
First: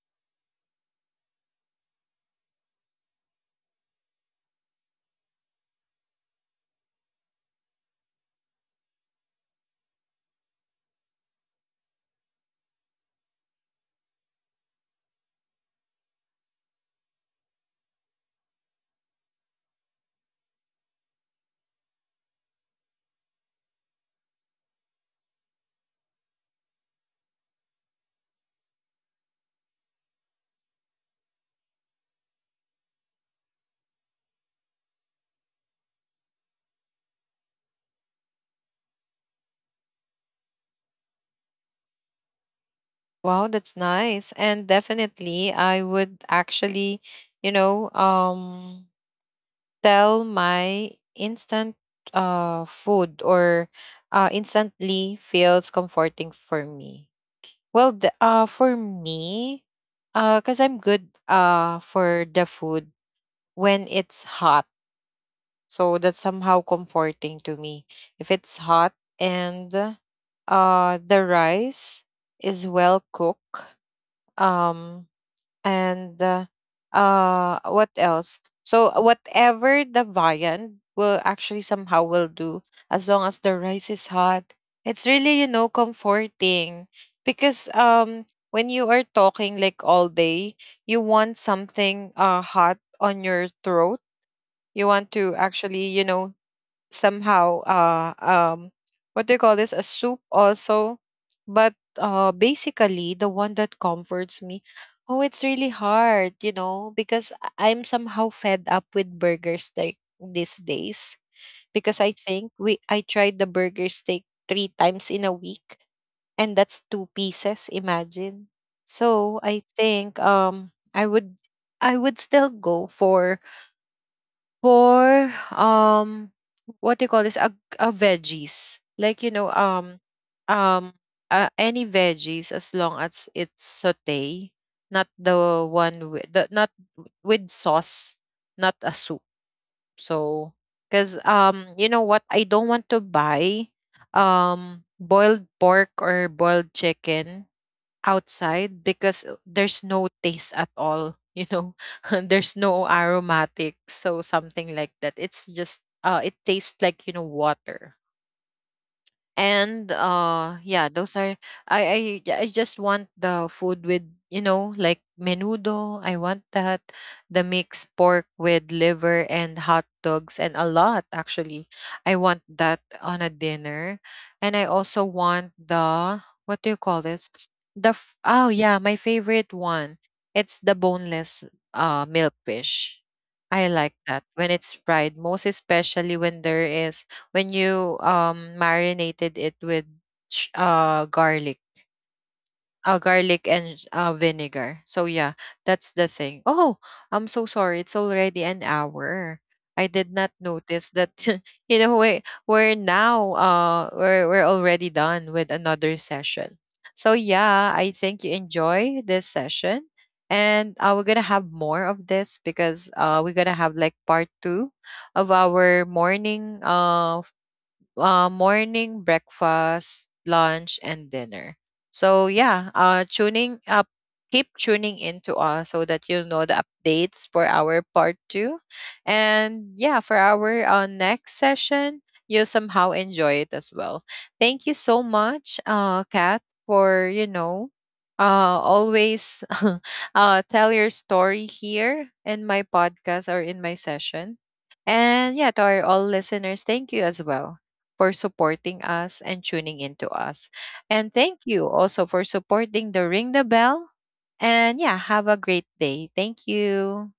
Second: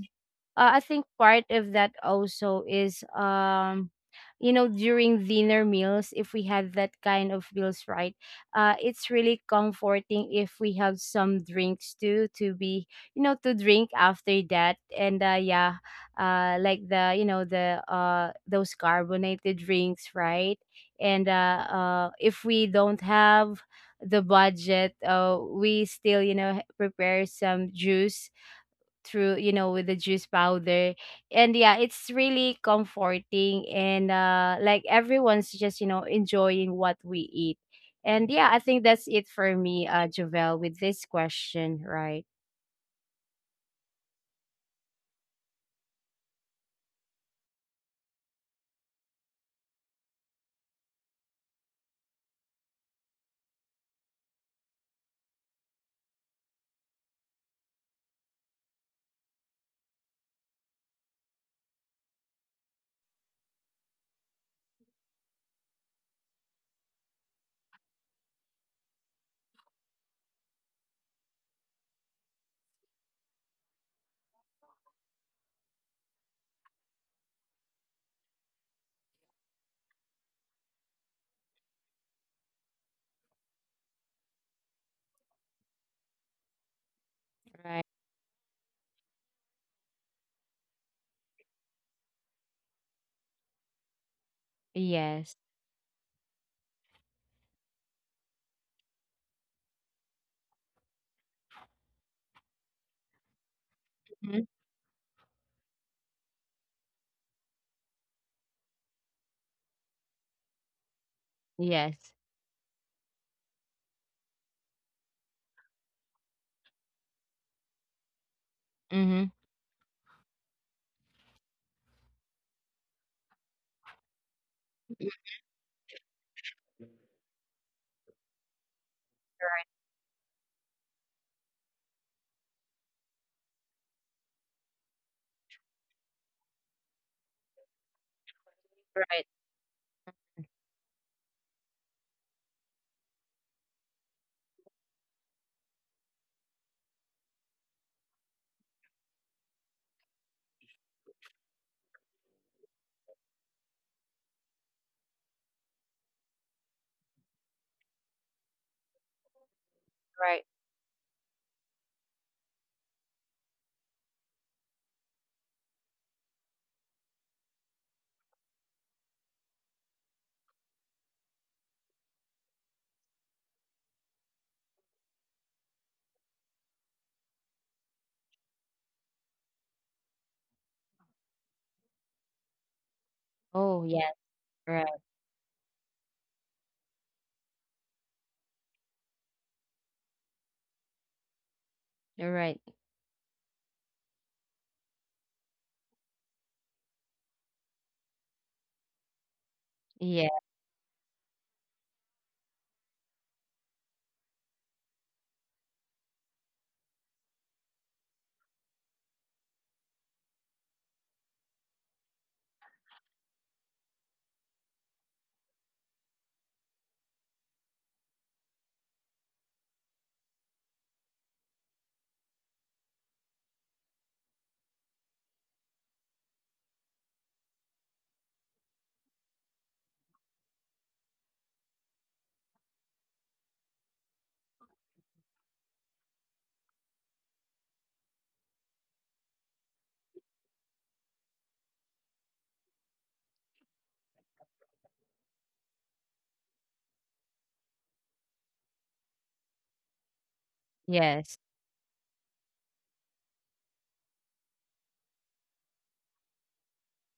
Speaker 2: uh, I think part of that also is, you know, during dinner meals, if we had that kind of meals, right, it's really comforting if we have some drinks too to be, you know, to drink after that. And yeah, like the, you know, the those carbonated drinks, right? And if we don't have the budget, we still, you know, prepare some juice through, you know, with the juice powder. And yeah, it's really comforting, and like everyone's just, you know, enjoying what we eat. And yeah, I think that's it for me, Javel, with this question, right?
Speaker 1: Wow, that's nice. And definitely I would actually, you know, tell my instant food or instantly feels comforting for me. Well, for me, cuz I'm good for the food when it's hot. So that's somehow comforting to me. If it's hot and the rice is well cooked, um and what else, so whatever the viand will actually somehow will do, as long as the rice is hot, it's really, you know, comforting, because
Speaker 2: Right.
Speaker 1: when you are talking like all day, you want something hot on your throat. You want
Speaker 2: Yes.
Speaker 1: to actually, you know, somehow what do you call this, a soup also. But basically the one that comforts
Speaker 2: Hmm.
Speaker 1: me, oh, it's really hard, you know, because I'm somehow fed up with burger steak these days, because
Speaker 2: Yes.
Speaker 1: I think we I tried the burger steak 3 times in a week, and that's 2 pieces, imagine.
Speaker 2: Mm-hmm.
Speaker 1: So I think I would, I would still go for um what do you call this, a veggies, like, you know,
Speaker 2: Right.
Speaker 1: um any veggies, as long as it's saute, not the one with the, not with sauce, not a soup.
Speaker 2: Right.
Speaker 1: So because you know what, I don't want to buy boiled pork or boiled chicken outside because there's no taste at all, you know. There's no aromatic, so something like that. It's just it tastes like, you know, water. And
Speaker 2: Right.
Speaker 1: yeah, those are, I just want the food with, you know, like menudo, I want that, the mixed pork with liver and hot dogs and a lot, actually. I want that on a dinner. And I also want the, what do you call this, oh yeah, my favorite one, it's the boneless milk fish. I
Speaker 2: Oh
Speaker 1: like
Speaker 2: yes.
Speaker 1: that when it's
Speaker 2: Right.
Speaker 1: fried, most especially when there is, when you marinated it with garlic,
Speaker 2: Right.
Speaker 1: garlic and vinegar. So yeah, that's the thing. Oh, I'm so sorry, it's already an hour, I did not
Speaker 2: Yeah.
Speaker 1: notice that. You know, we're now we're already done with another session. So yeah, I think you enjoy this session. And we're gonna have more of this because we're gonna have like part 2 of our morning morning breakfast, lunch, and dinner. So yeah, tuning up, keep tuning into us so that you know the updates for our part 2. And yeah, for our next session, you somehow enjoy it as well. Thank you so much, Kat, for, you know. Always tell your story here in my podcast or in my session. And yeah, to our all listeners, thank you as well for supporting us and tuning into us. And thank
Speaker 2: Yes.
Speaker 1: you also for supporting the Ring the Bell. And yeah, have a great day. Thank you.